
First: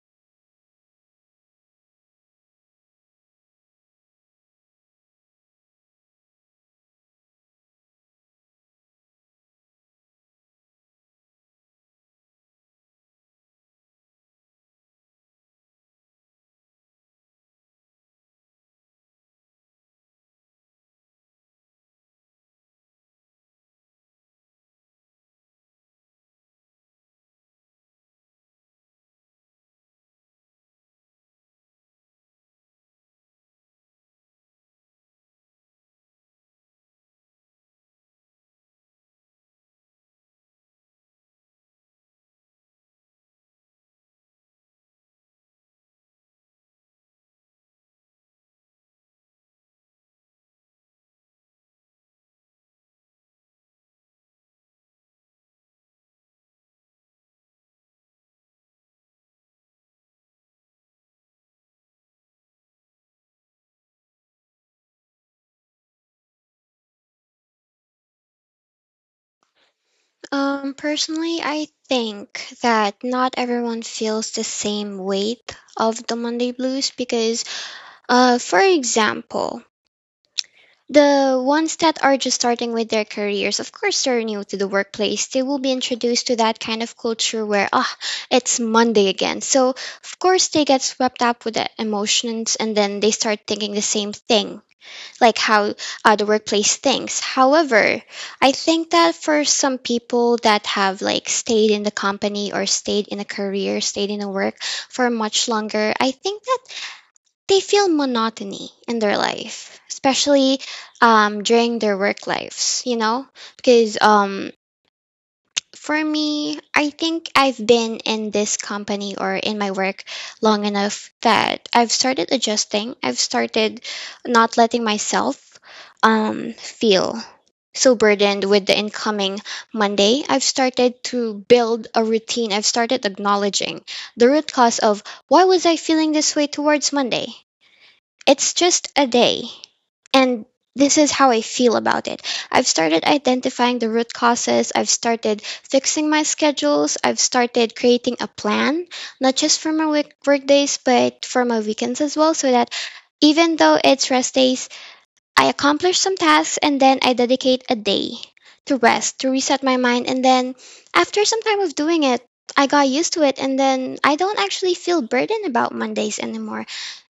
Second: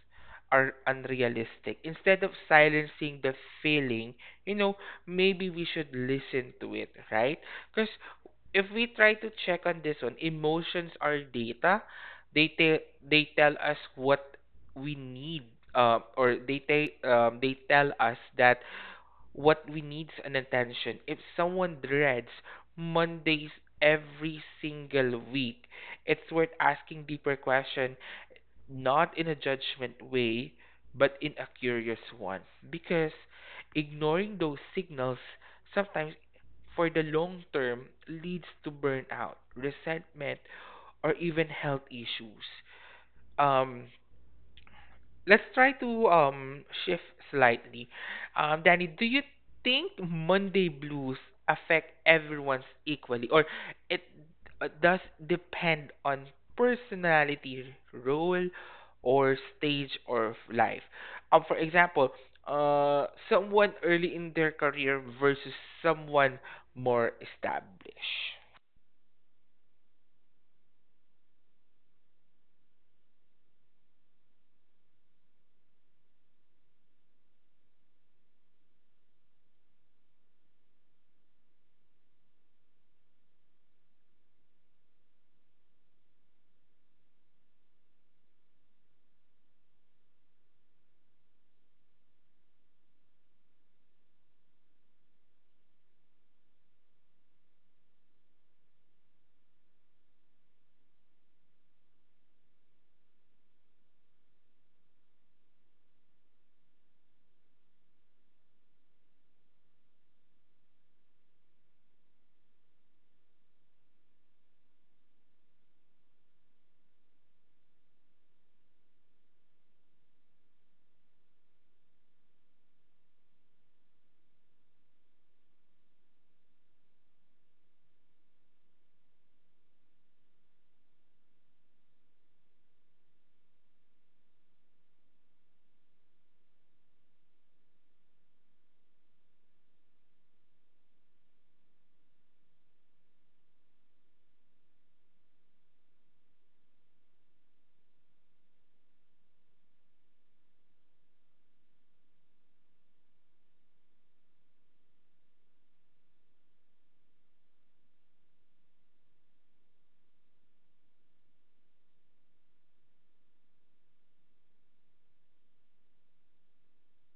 are unrealistic. Instead of silencing the feeling, you know, maybe we should listen to it, right? Because if we try to check on this one, emotions are data. They tell they tell us what we need or they tell us that what we needs an attention. If someone dreads mondays every single week, it's worth asking deeper question, not in a judgment way but in a curious one, because ignoring those signals sometimes for the long term leads to burnout, resentment, or even health issues. um let's try to shift slightly. Danny, do you think Monday blues affect everyone's equally, or it does depend on personality, role, or stage of life? For example, someone early in their career versus someone more established.
Personally, I think that not everyone feels the same weight of the Monday blues because, for example, the ones that are just starting with their careers, of course, they're new to the workplace. They will be introduced to that kind of culture where, ah, it's Monday again. So, of course, they get swept up with the emotions, and then they start thinking the same thing like how the workplace thinks. However, I think that for some people that have like stayed in the company, or stayed in a career, stayed in a work for much longer, I think that they feel monotony in their life, especially during their work lives, because for me, I think I've been in this company or in my work long enough that I've started adjusting. I've started not letting myself feel so burdened with the incoming Monday. I've started to build a routine. I've started acknowledging the root cause of why was I feeling this way towards Monday? It's just a day. And this is how I feel about it. I've started identifying the root causes. I've started fixing my schedules. I've started creating a plan, not just for my work days, but for my weekends as well, so that even though it's rest days, I accomplish some tasks and then I dedicate a day to rest, to reset my mind. And then after some time of doing it, I got used to it. And then I don't actually feel burdened about Mondays anymore.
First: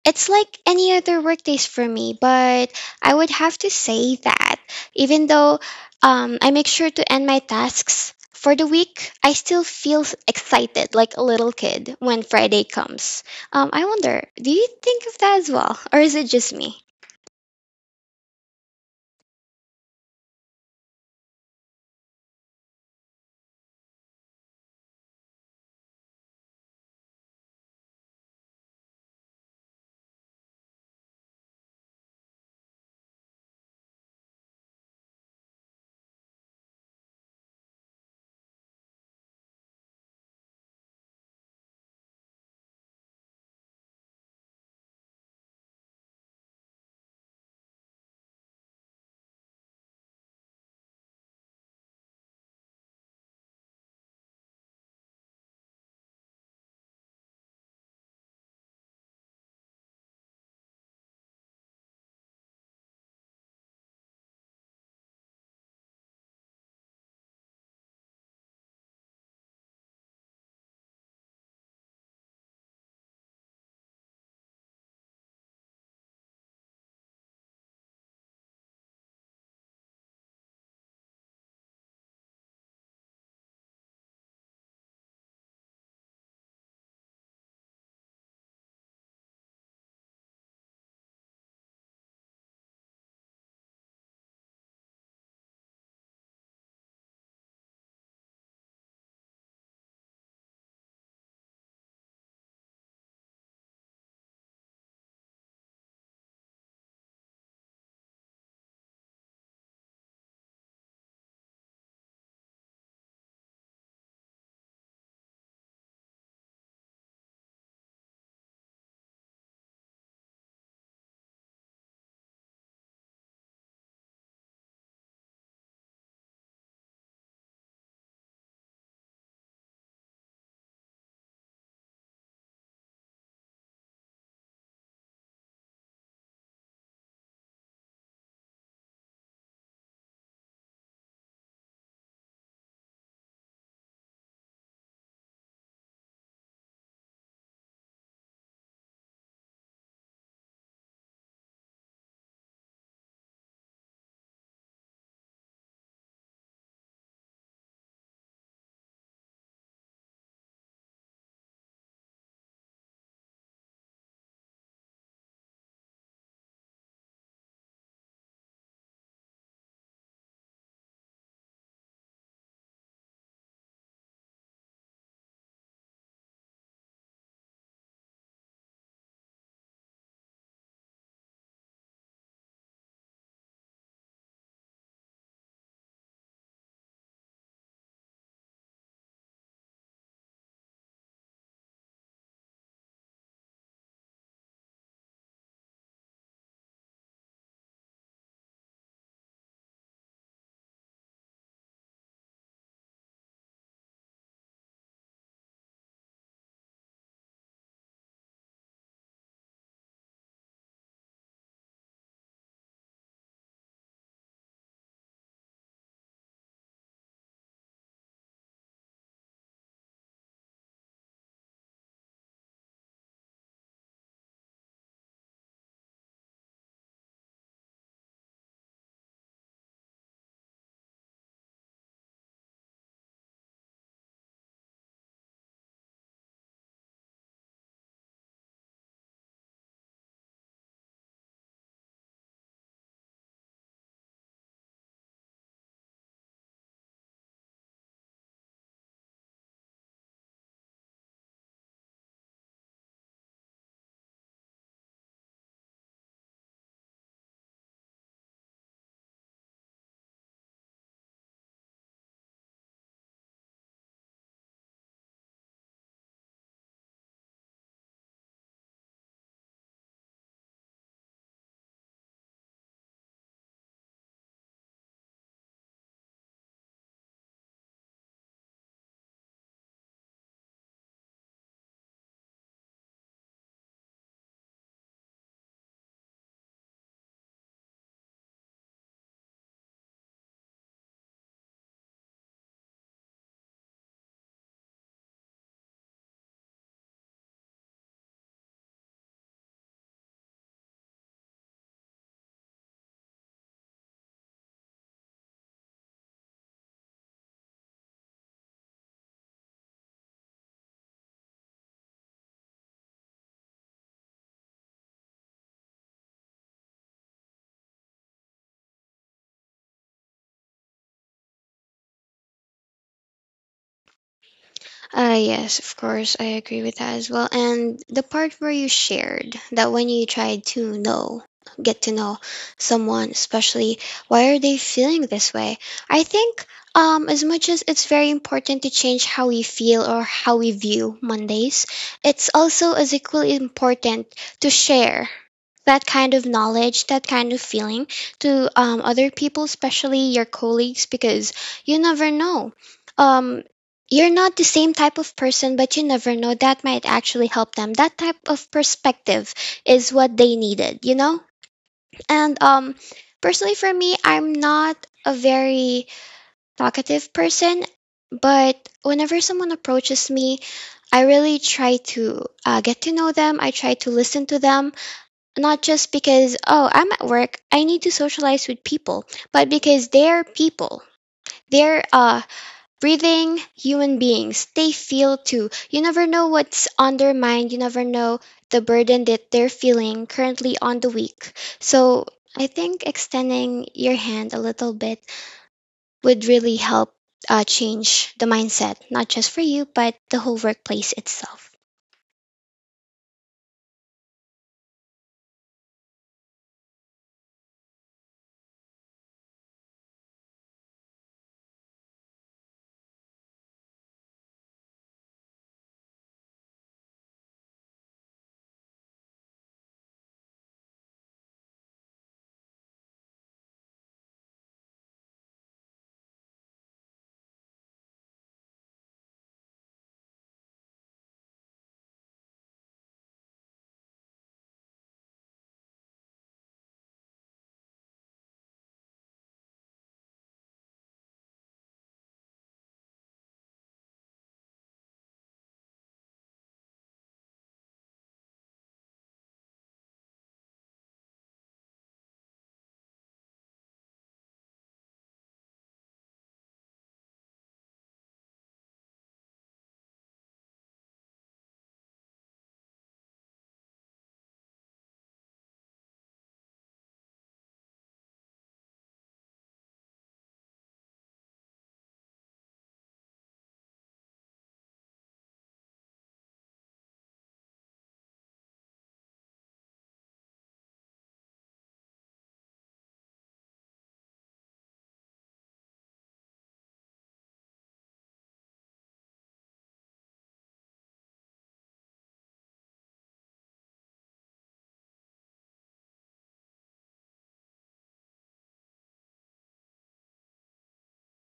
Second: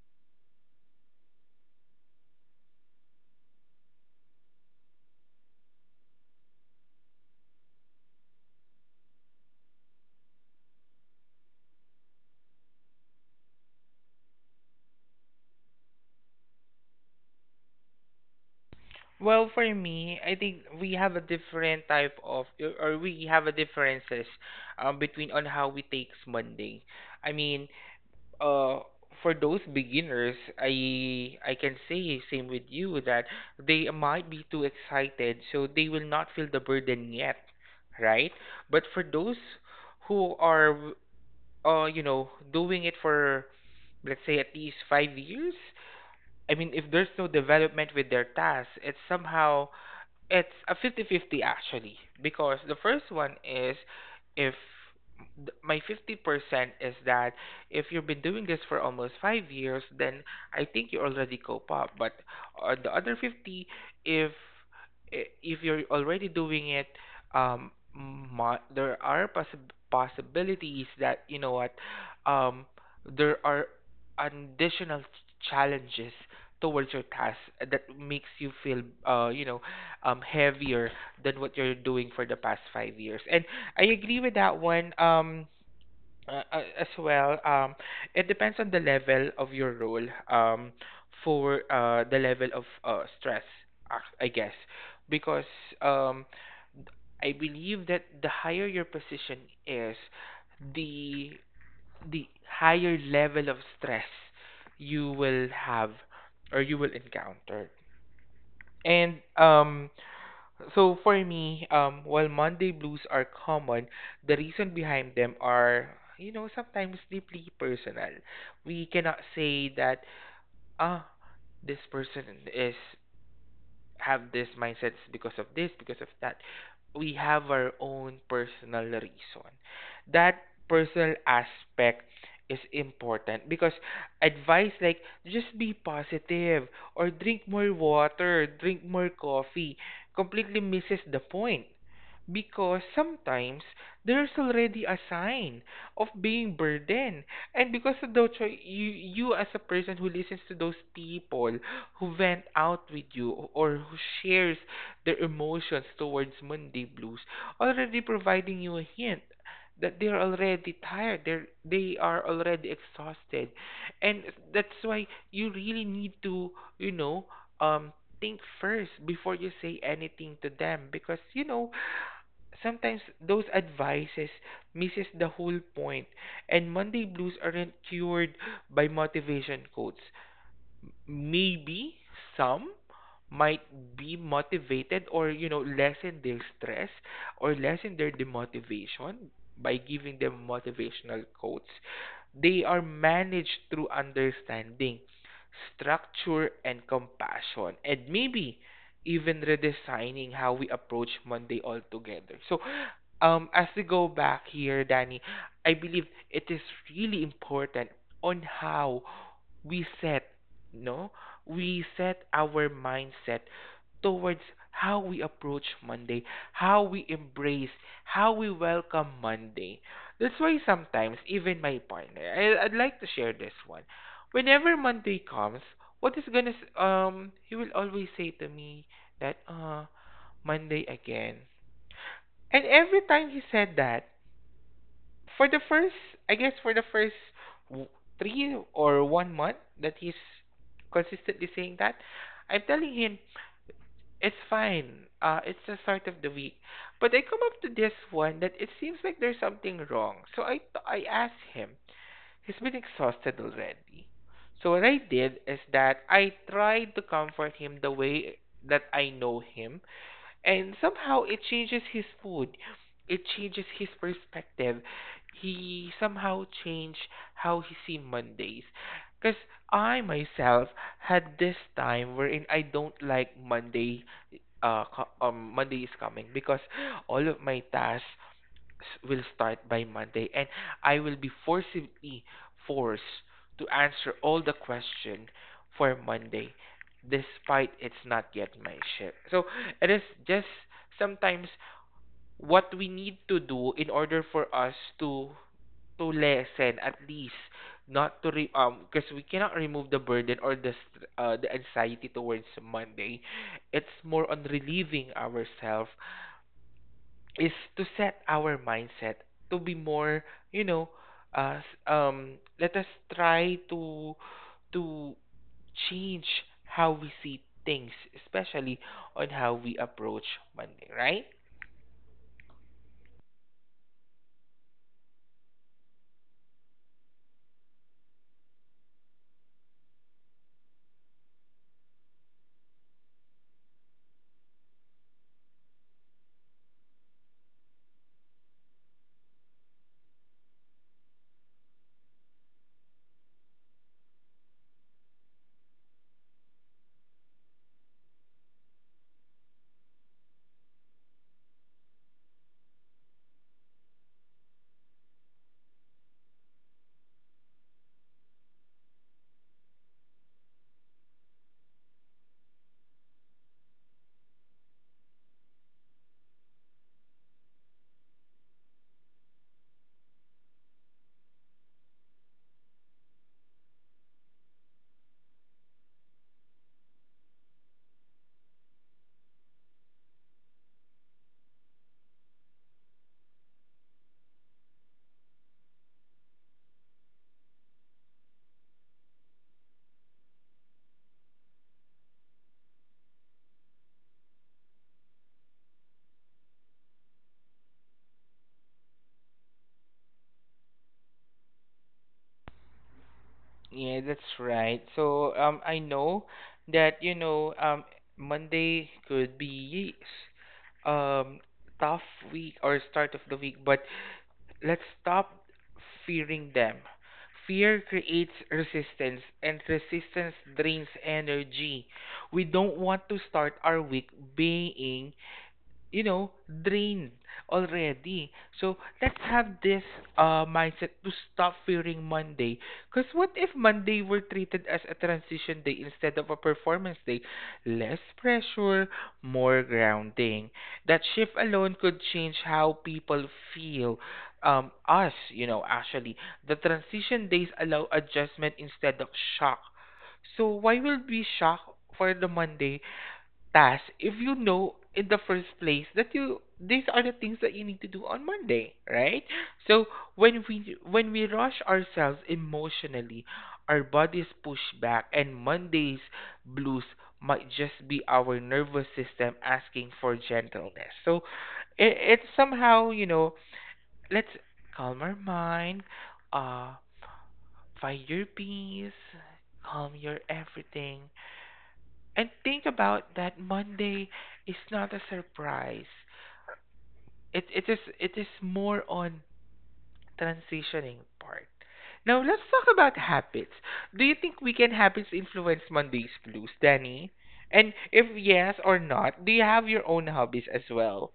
It's like any other work days for me, but I would have to say that even though I make sure to end my tasks for the week, I still feel excited like a little kid when Friday comes. I wonder, do you think of that as well? Or is it just me?
Well, for me, I think we have a different type of, or we have a differences between on how we takes Monday. I mean, uh, for those beginners, I can say same with you that they might be too excited, so they will not feel the burden yet, right? But for those who are, you know, doing it for, let's say at least 5 years, I mean, if there's no development with their task, it's somehow it's a 50-50 actually because the first one is if th- my 50% is that if you've been doing this for almost 5 years then I think you already cope up, but the other 50, if if you're already doing it, there are possibilities that you know what um there are additional challenges towards your task that makes you feel you know heavier than what you're doing for the past 5 years. And I agree with that one. As well. It depends on the level of your role. For the level of stress, I guess, because um, I believe that the higher your position is, the the higher level of stress you will have or you will encounter. And so for me, while Monday blues are common, the reason behind them are, you know, sometimes deeply personal. We cannot say that, ah, this person is have these mindsets because of this, because of that. We have our own personal reason. That personal aspect is important because advice like just be positive or drink more water, drink more coffee completely misses the point, because sometimes there's already a sign of being burdened. And because of those, you as a person who listens to those people who vent out with you or who shares their emotions towards Monday blues, already providing you a hint that they're already tired. They are already exhausted, and that's why you really need to you know um think first before you say anything to them, because you know sometimes those advices misses the whole point, and monday blues aren't cured by motivation quotes. Maybe some might be motivated or you know lessen their stress or lessen their demotivation by giving them motivational quotes. They are managed through understanding, structure and compassion, and maybe even redesigning how we approach monday altogether. So as we go back here, Danny, I believe it is really important on how we set, no, we set our mindset towards how we approach Monday, how we embrace, how we welcome Monday. That's why sometimes, even my partner, I'd like to share this one. Whenever Monday comes, what is gonna, s- he will always say to me that, Monday again. And every time he said that, for the first, I guess for the first w- 3 or 1 month that he's consistently saying that, I'm telling him it's fine. It's the start of the week. But I come up to this one that it seems like there's something wrong. So I asked him. He's been exhausted already. So what I did is that I tried to comfort him the way that I know him, and somehow it changes his food. It changes his perspective. He somehow changed how he see Mondays. Because I myself had this time wherein I don't like Monday. Monday is coming because all of my tasks will start by Monday, and I will be forcibly forced to answer all the question for Monday, despite it's not yet my shift. So it is just sometimes what we need to do in order for us to lessen at least, not to re- because we cannot remove the burden or the the anxiety towards Monday. It's more on relieving ourselves is to set our mindset to be more, you know, let us try to change how we see things, especially on how we approach Monday, right?
Yes, of course, I agree with that as well. And the part where you shared that when you tried to know, get to know someone, especially why are they feeling this way? I think, as much as it's very important to change how we feel or how we view Mondays, it's also as equally important to share that kind of knowledge, that kind of feeling to other people, especially your colleagues, because you never know. Um, you're not the same type of person, but you never know. That might actually help them. That type of perspective is what they needed, you know? And personally, for me, I'm not a very talkative person, but whenever someone approaches me, I really try to get to know them. I try to listen to them not just because, oh, I'm at work, I need to socialize with people, but because they're people. They're breathing human beings. They feel too. You never know what's on their mind. You never know the burden that they're feeling currently on the week. So I think extending your hand a little bit would really help change the mindset, not just for you, but the whole workplace itself.
Yeah, that's right. So I know that you know Monday could be um tough week or start of the week, but let's stop fearing them. Fear creates resistance, and resistance drains energy. We don't want to start our week being you know, drained already. So let's have this mindset to stop fearing Monday. Because what if Monday were treated as a transition day instead of a performance day? Less pressure, more grounding. That shift alone could change how people feel. You know, actually, the transition days allow adjustment instead of shock. So why will be shock for the Monday task if you know in the first place that you these are the things that you need to do on Monday, right? So when we rush ourselves emotionally, our bodies push back, and Monday's blues might just be our nervous system asking for gentleness. So it's somehow, you know, let's calm our mind, uh find your peace, calm your everything and think about that Monday is not a surprise. It is more on transitioning part. Now let's talk about habits. Do you think weekend habits influence Monday's blues, Danny? And if yes or not, do you have your own hobbies as well?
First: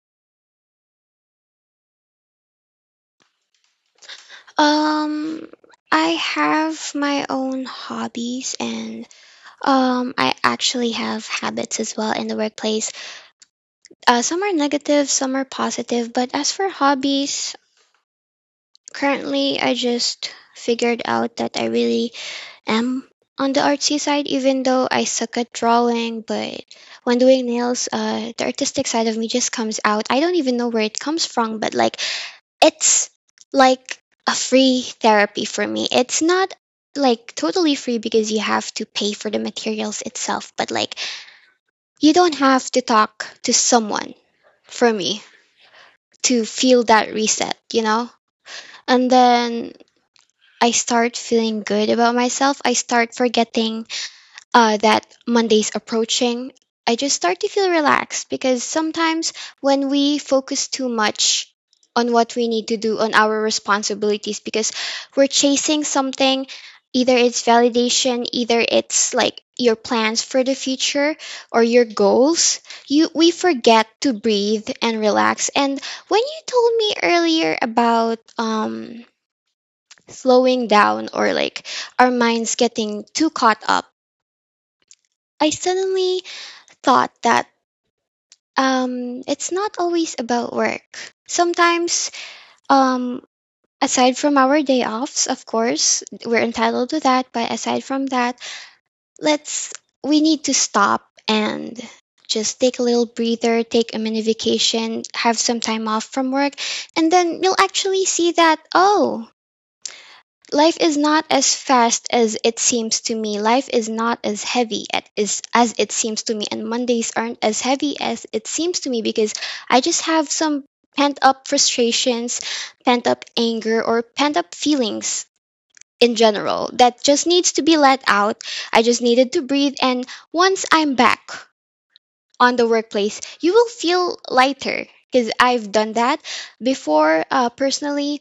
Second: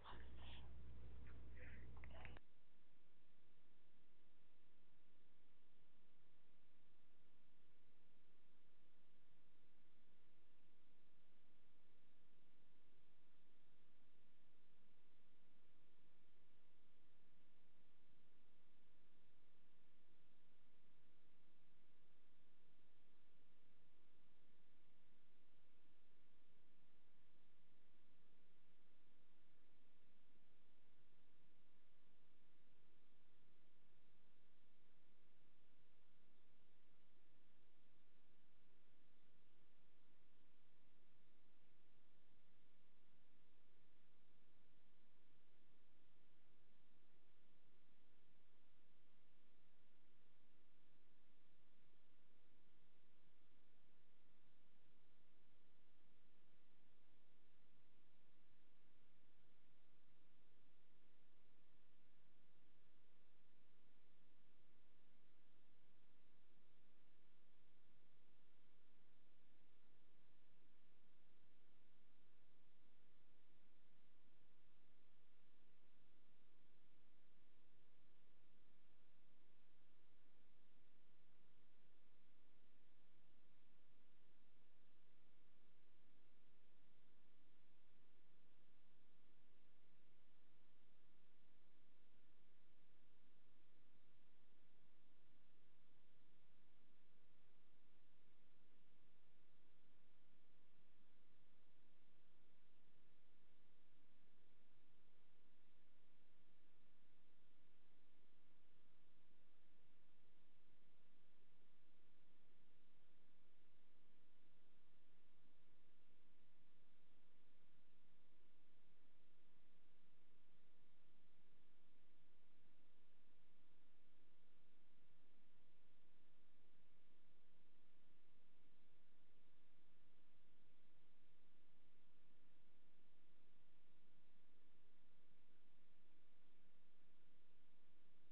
Um, I have my own hobbies and I actually have habits as well in the workplace. Some are negative, some are positive. But as for hobbies, currently I just figured out that I really am on the artsy side, even though I suck at drawing. But when doing nails, the artistic side of me just comes out. I don't even know where it comes from, but it's like a free therapy for me. It's not like totally free because you have to pay for the materials itself, but like you don't have to talk to someone for me to feel that reset, you know? And then I start feeling good about myself. I start forgetting that Monday's approaching, I just start to feel relaxed because sometimes when we focus too much on what we need to do, on our responsibilities, because we're chasing something, either it's validation, either it's like your plans for the future or your goals, you we forget to breathe and relax. And when you told me earlier about slowing down or like our minds getting too caught up, I suddenly thought that it's not always about work. Sometimes, um, aside from our day offs, of course, we're entitled to that, but aside from that, let's we need to stop and just take a little breather, take a mini vacation, have some time off from work, and then you'll actually see that, oh, life is not as fast as it seems to me. Life is not as heavy as it seems to me. And Mondays aren't as heavy as it seems to me because I just have some pent up frustrations, pent up anger, or pent up feelings in general that just needs to be let out. I just needed to breathe. And once I'm back on the workplace, you will feel lighter because I've done that before. Personally,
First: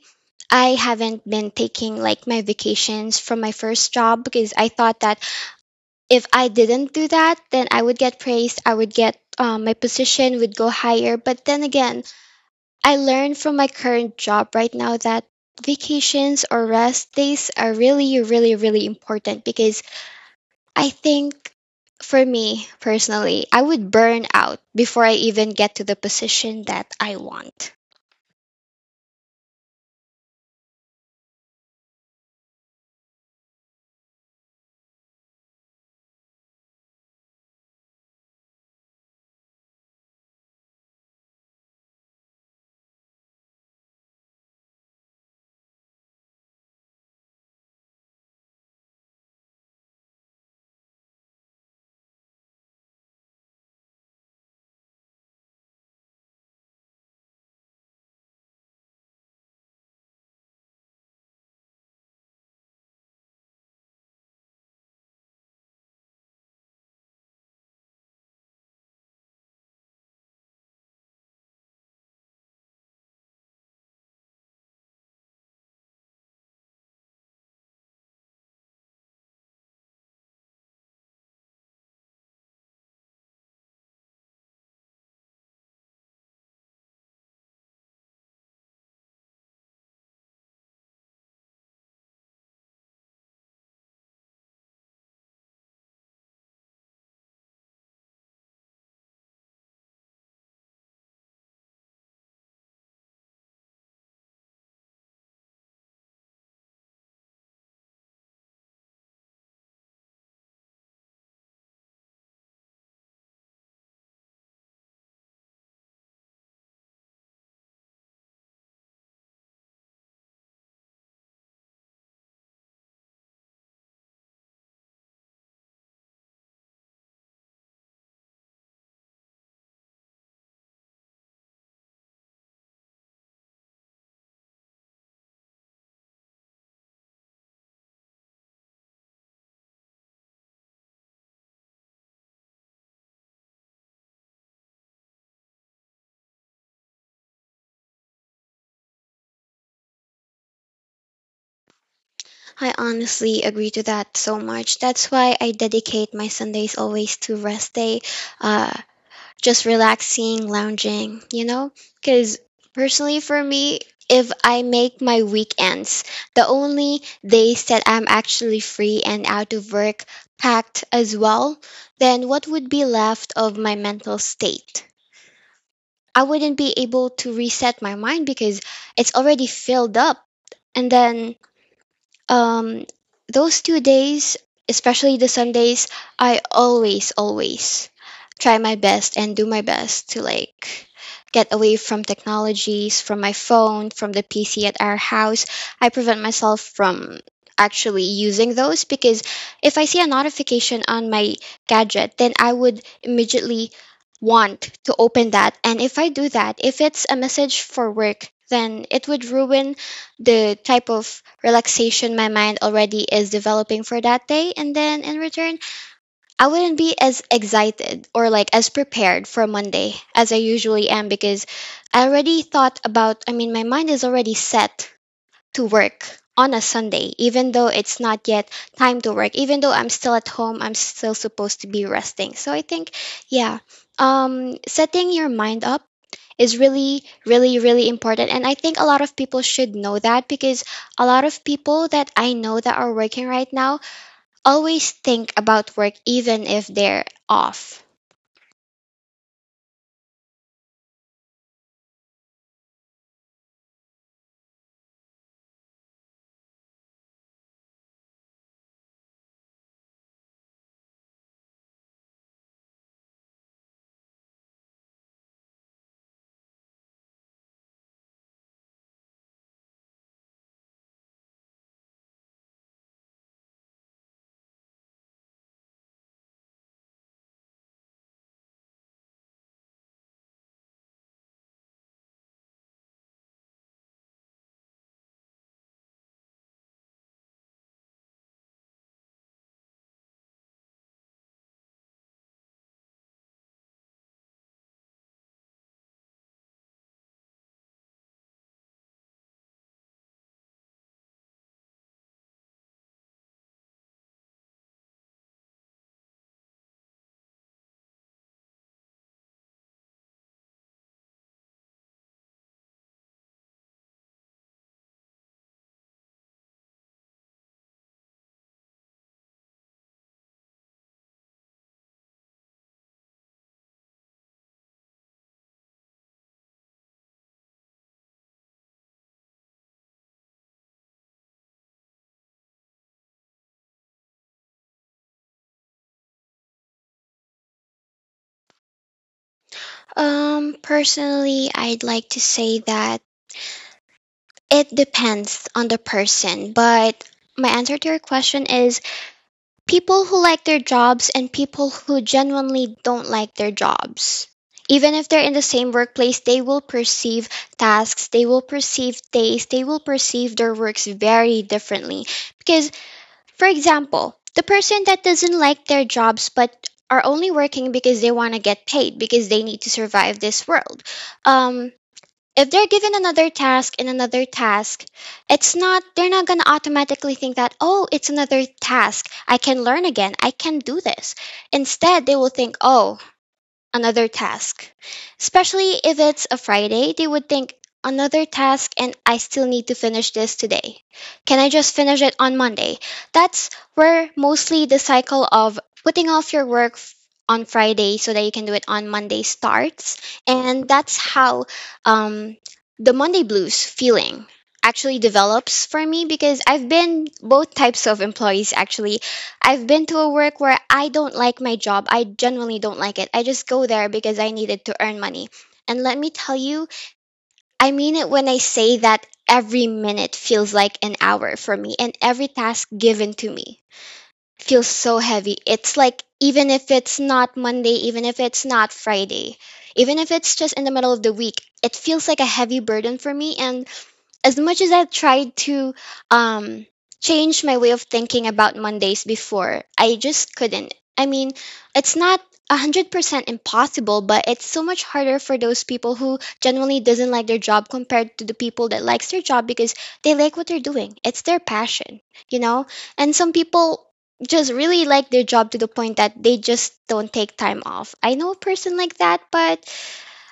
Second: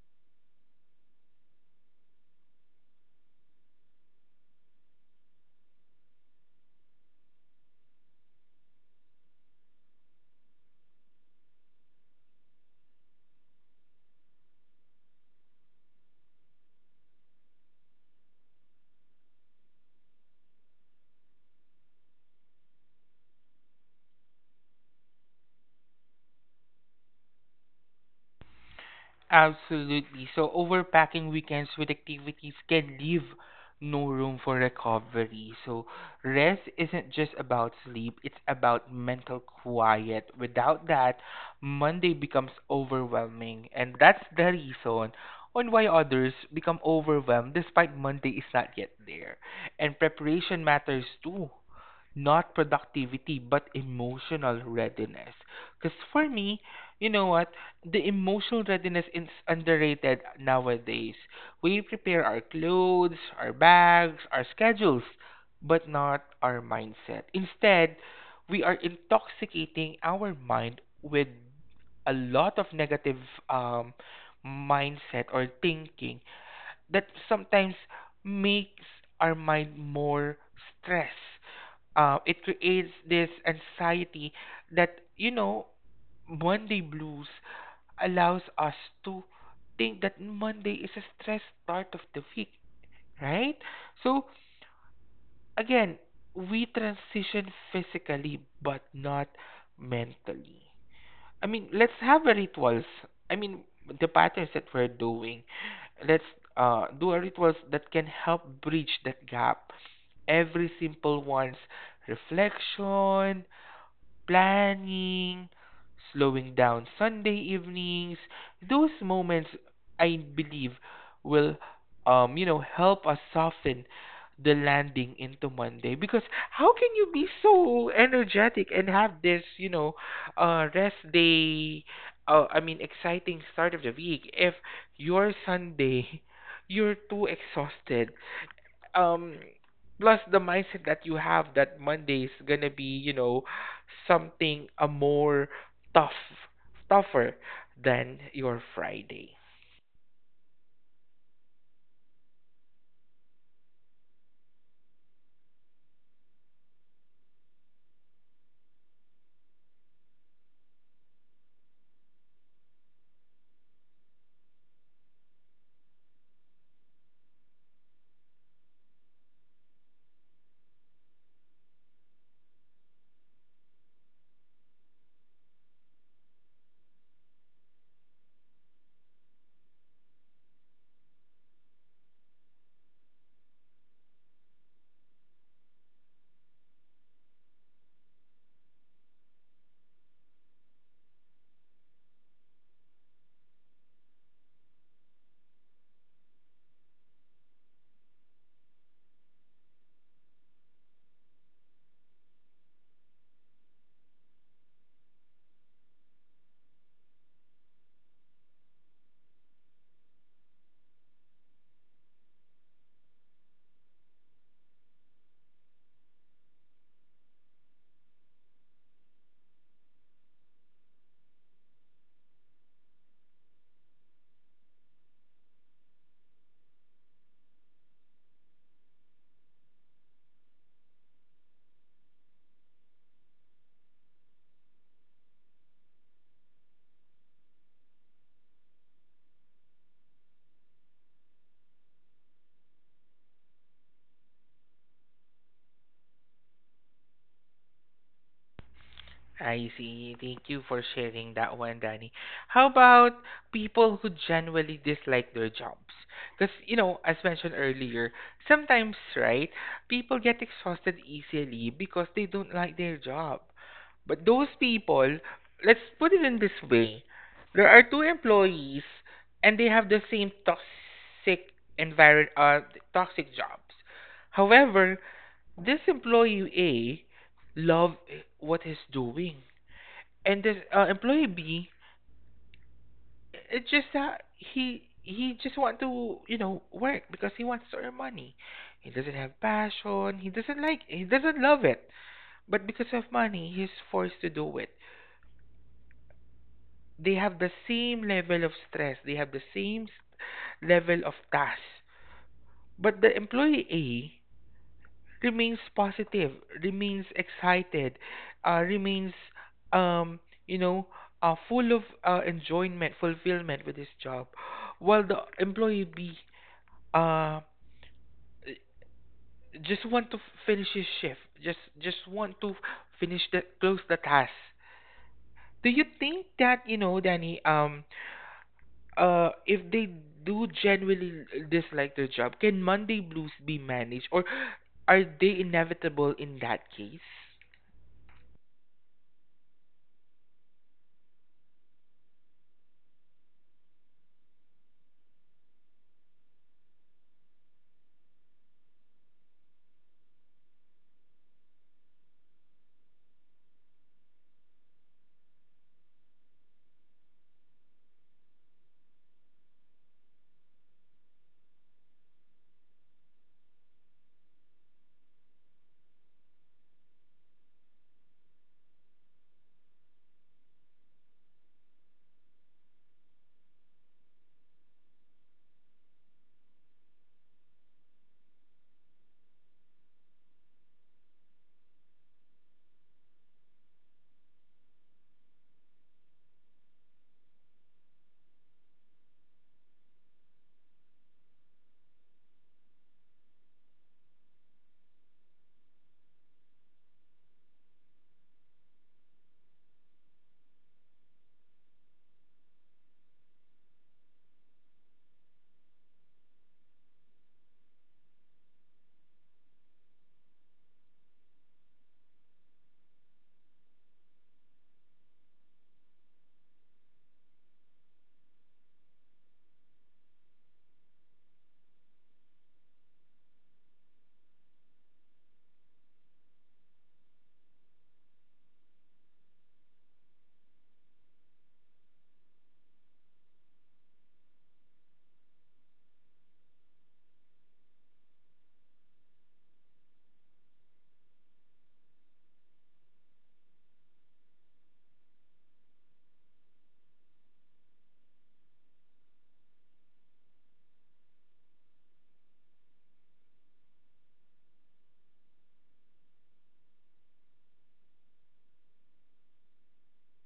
I haven't been taking like my vacations from my first job because I thought that if I didn't do that, then I would get praised. I would get my position would go higher. But then again, I learned from my current job right now that vacations or rest days are really, really, really important because I think for me personally, I would burn out before I even get to the position that I want.
Absolutely. So overpacking weekends with activities can leave no room for recovery. So rest isn't just about sleep, it's about mental quiet. Without that, Monday becomes overwhelming, and that's the reason on why others become overwhelmed despite Monday is not yet there. And preparation matters too, not productivity but emotional readiness. Because for me, you know what, the emotional readiness is underrated nowadays. We prepare our clothes, our bags, our schedules, but not our mindset. Instead, we are intoxicating our mind with a lot of negative um, mindset or thinking that sometimes makes our mind more stressed. It creates this anxiety that you know Monday blues allows us to think that Monday is a stressed start of the week, right? So again, we transition physically but not mentally. I mean, let's have a rituals. I mean, the patterns that we're doing. Let's do a rituals that can help bridge that gap. Every simple one's reflection, planning, slowing down Sunday evenings. Those moments, I believe, will, you know, help us soften the landing into Monday. Because how can you be so energetic and have this rest day? Exciting start of the week if your Sunday, you're too exhausted um plus the mindset that you have that Monday is gonna be, something a more tough tougher than your Friday.
I honestly agree to that so much. That's why I dedicate my Sundays always to rest day. Uh, just relaxing, lounging, you know? Because personally, for me, if I make my weekends the only days that I'm actually free and out of work packed as well, then what would be left of my mental state? I wouldn't be able to reset my mind because it's already filled up. And then um, those two days, especially the Sundays, I always, always try my best and do my best to like get away from technologies, from my phone, from the PC at our house. I prevent myself from actually using those because if I see a notification on my gadget, then I would immediately want to open that. And if I do that, if it's a message for work, then it would ruin the type of relaxation my mind already is developing for that day. And then in return, I wouldn't be as excited or like as prepared for Monday as I usually am because I already thought about, I mean, my mind is already set to work on a Sunday, even though it's not yet time to work, even though I'm still at home, I'm still supposed to be resting. So I think, yeah, setting your mind up is really, really, really important. And I think a lot of people should know that because a lot of people that I know that are working right now always think about work even if they're off.
I see. Thank you for sharing that one, Danny. How about people who genuinely dislike their jobs? Because, you know, as mentioned earlier, sometimes, right, people get exhausted easily because they don't like their job. But those people, let's put it in this way, there are two employees and they have the same toxic environment, uh, toxic jobs. However, this employee A love what he's doing, and this employee B, it's just that he just want to, you know, work because he wants to earn money. He doesn't have passion. He doesn't like. He doesn't love it. But because of money, he's forced to do it. They have the same level of stress. They have the same level of task. But the employee A remains positive, remains excited, remains, um, you know, full of enjoyment, fulfillment with his job, while the employee B uh, just want to finish his shift, just want to finish the close the task. Do you think that, you know, Danny? If they do genuinely dislike their job, can Monday blues be managed, or are they inevitable in that case?
Personally, I'd like to say that it depends on the person, but my answer to your question is people who like their jobs and people who genuinely don't like their jobs. Even if they're in the same workplace, they will perceive tasks, they will perceive days, they will perceive their works very differently. Because, for example, the person that doesn't like their jobs but are only working because they want to get paid because they need to survive this world. Um, if they're given another task and another task, it's not, they're not going to automatically think that, oh, it's another task. I can learn again. I can do this. Instead, they will think, oh, another task. Especially if it's a Friday, they would think, another task and I still need to finish this today. Can I just finish it on Monday? That's where mostly the cycle of putting off your work on Friday so that you can do it on Monday starts. And that's how um, the Monday blues feeling actually develops for me because I've been both types of employees actually I've been to a work where I don't like my job. I genuinely don't like it. I just go there because I needed to earn money. And let me tell you, I mean it when I say that every minute feels like an hour for me, and every task given to me feels so heavy. It's like even if it's not Monday, even if it's not Friday, even if it's just in the middle of the week, it feels like a heavy burden for me. And as much as I've tried to um, change my way of thinking about Mondays before, I just couldn't. I mean, it's not 100% impossible, but it's so much harder for those people who generally doesn't like their job compared to the people that likes their job because they like what they're doing. It's their passion, you know? And some people just really like their job to the point that they just don't take time off. I know a person like that, but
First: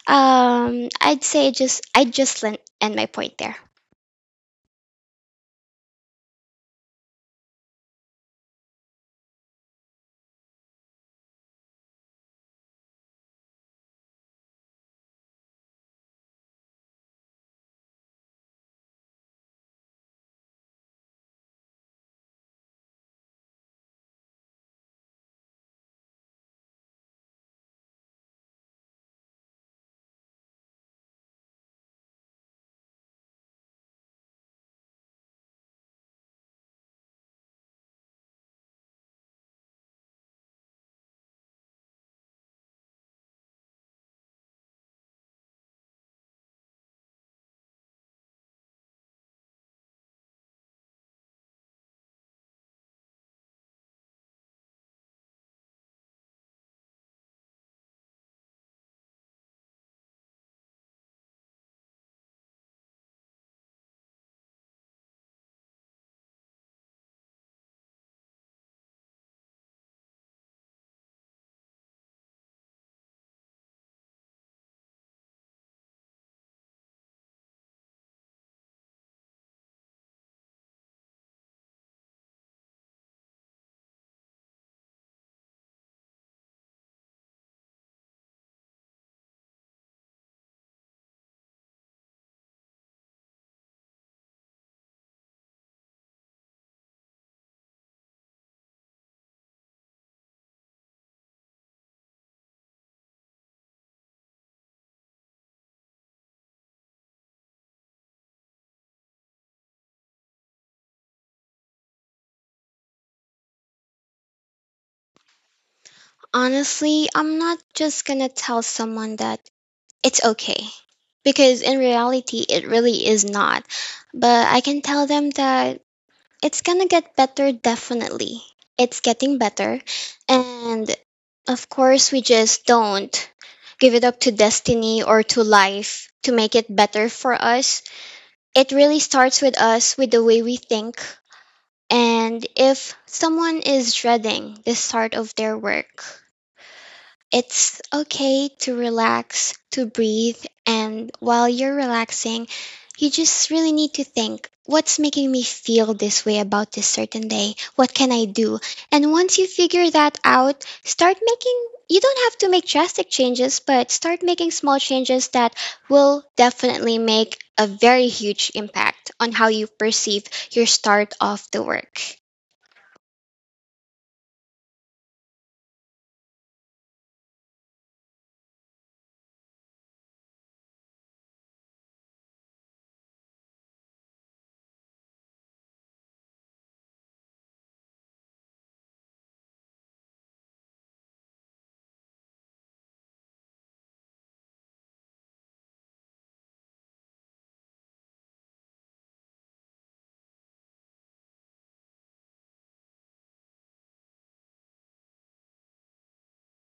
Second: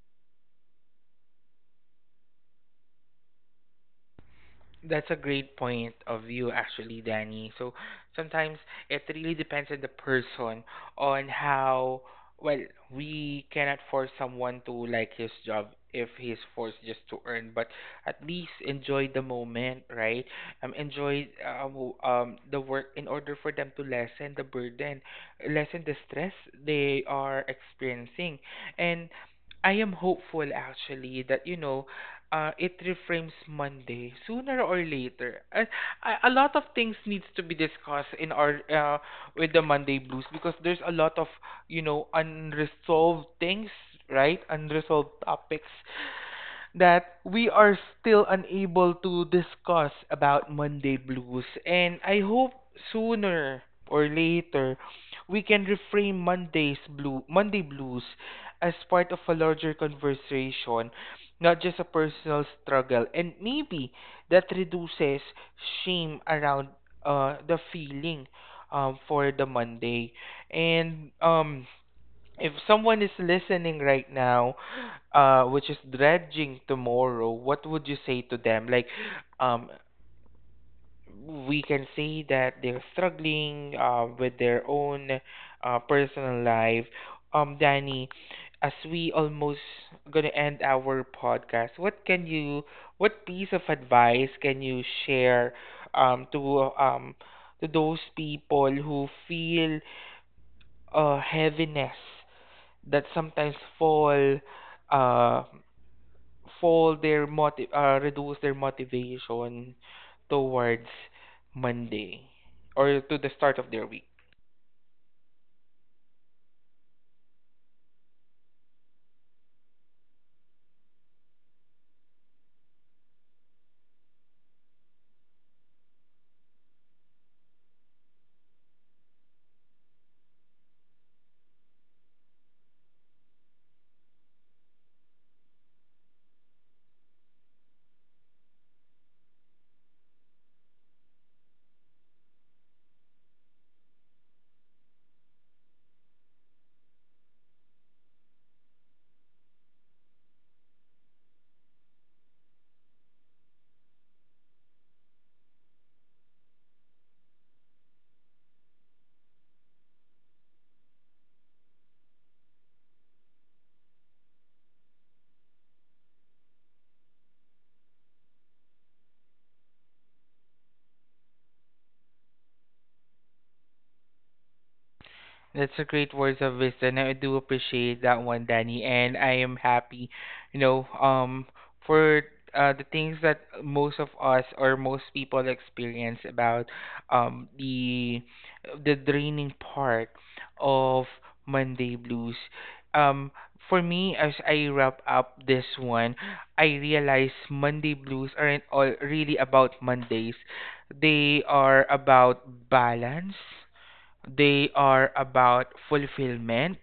I'd say just I just end my point there.
That's a great point of view, actually, Danny. So sometimes it really depends on the person on how well. We cannot force someone to like his job if he's forced just to earn, but at least enjoy the moment, right? Enjoy, the work, in order for them to lessen the burden, lessen the stress they are experiencing, and I am hopeful actually that, you know, it reframes Monday sooner or later. A lot of things needs to be discussed in our with the Monday blues because there's a lot of, you know, unresolved things, right? Unresolved topics that we are still unable to discuss about Monday blues, and I hope sooner or later we can reframe Monday blues as part of a larger conversation, not just a personal struggle. And maybe that reduces shame around the feeling for the Monday. And if someone is listening right now, which is dredging tomorrow, what would you say to them? Like, um, we can say that they're struggling with their own personal life. Danny, as we almost gonna end our podcast, what can you, what piece of advice can you share um, to um, to those people who feel heaviness that sometimes fall uh, reduce their motivation towards Monday or to the start of their week?
Honestly, I'm not just gonna tell someone that it's okay. Because in reality, it really is not. But I can tell them that it's gonna get better, definitely. It's getting better. And of course, we just don't give it up to destiny or to life to make it better for us. It really starts with us, with the way we think. And if someone is dreading the start of their work, it's okay to relax, to breathe, and while you're relaxing, you just really need to think what's making me feel this way about this certain day? What can I do? And once you figure that out, start making you don't have to make drastic changes, but start making small changes that will definitely make a very huge impact on how you perceive your start of the work.
That's a great words of wisdom. I do appreciate that one, Danny, and I am happy, you know, for the things that most of us or most people experience about the draining part of Monday blues. Um, for me, as I wrap up this one, I realize Monday blues aren't all really about Mondays. They are about balance, they are about fulfillment,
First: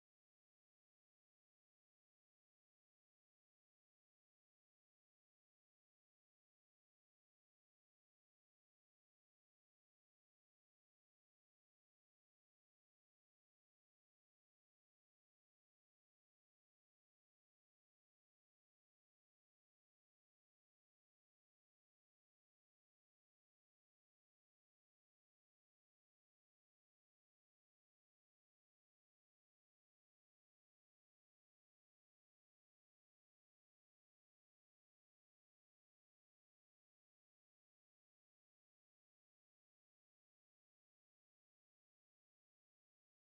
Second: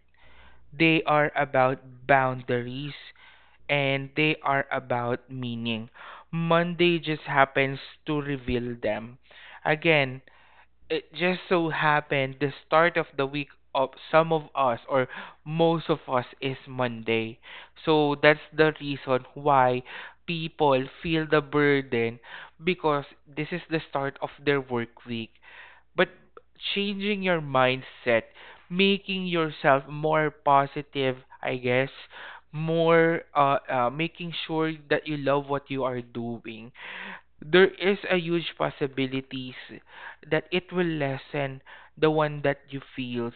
they are about boundaries, and they are about meaning. Monday just happens to reveal them. Again, it just so happened the start of the week of some of us or most of us is Monday. So that's the reason why people feel the burden because this is the start of their work week. But changing your mindset, making yourself more positive, I guess, more making sure that you love what you are doing, there is a huge possibilities that it will lessen the one that you feels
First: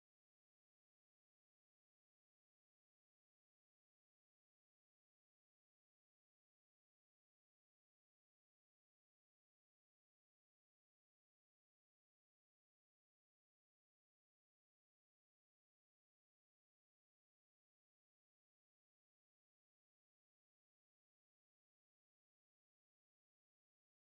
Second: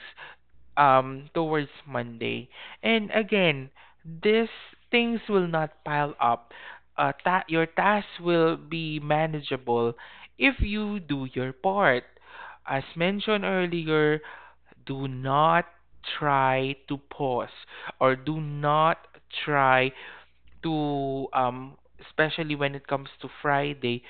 towards Monday. And again, these things will not pile up. Your task will be manageable if you do your part. As mentioned earlier, do not try to pause or do not try to especially when it comes to Friday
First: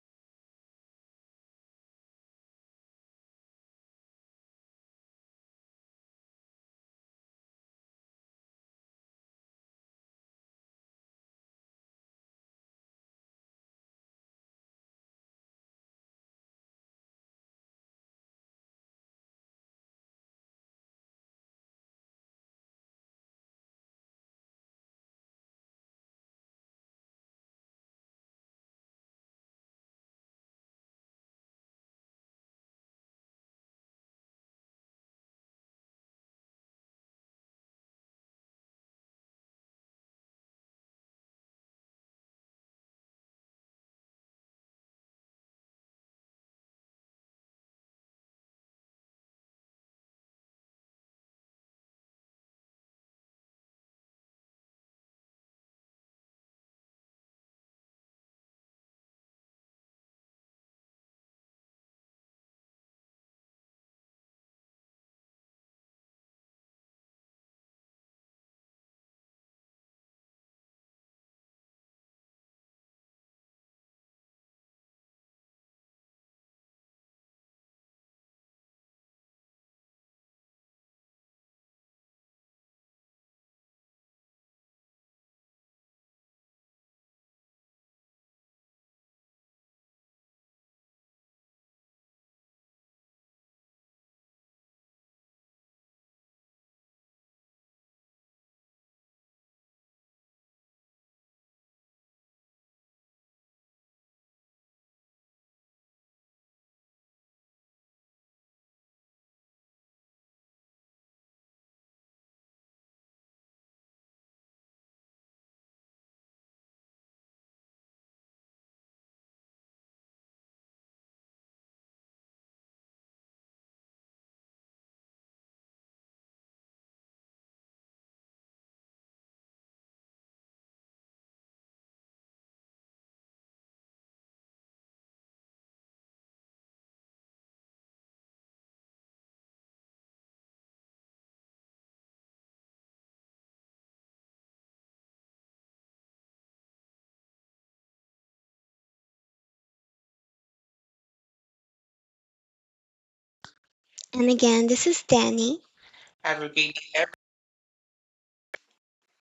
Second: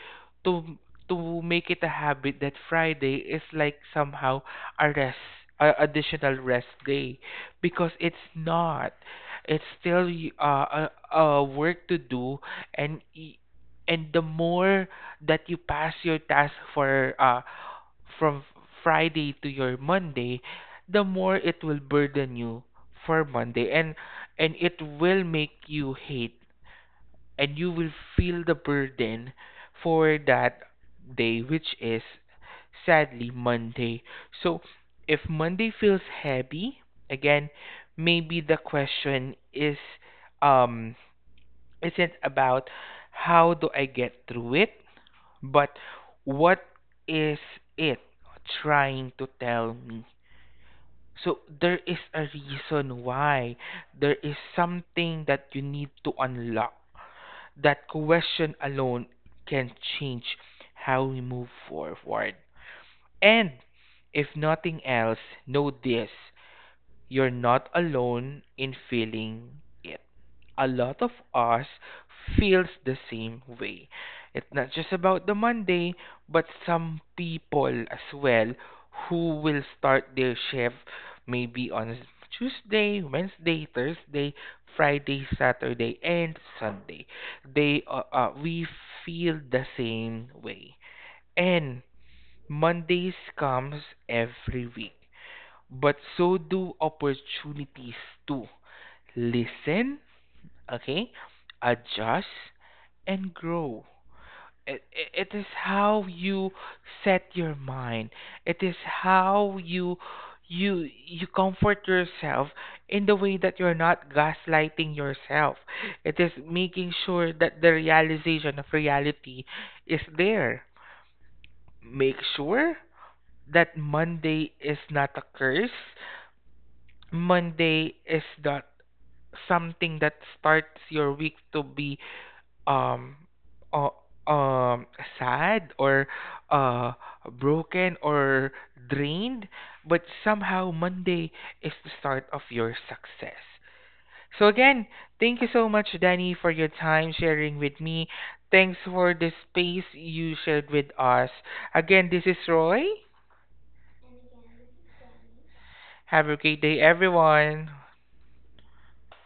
to make it a habit that Friday is like somehow a rest, a additional rest day, because it's not, it's still a work to do, and y- and the more that you pass your task for from Friday to your Monday, the more it will burden you for Monday, and it will make you hate and you will feel the burden for that day, which is sadly Monday. So if Monday feels heavy, again, maybe the question is um isn't about how do I get through it, but what is it trying to tell me? So there is a reason why, there is something that you need to unlock. That question alone can change how we move forward. And if nothing else, know this: you're not alone in feeling it. A lot of us feels the same way. It's not just about the Monday, but some people as well who will start their shift maybe on Tuesday, Wednesday, Thursday, Friday, Saturday, and Sunday. They We feel the same way. And Mondays comes every week, but so do opportunities to listen, okay, adjust, and grow. It is how you set your mind, it is how you you comfort yourself in the way that you're not gaslighting yourself. It is making sure that the realization of reality is there. Make sure that Monday is not a curse. Monday is not something that starts your week to be um uh, um sad or uh broken or drained, but somehow Monday is the start of your success. So again, thank you so much, Danny, for your time sharing with me. Thanks for the space you shared with us. Again, this is Roy.
And again, this is Danny.
Have a great day, everyone.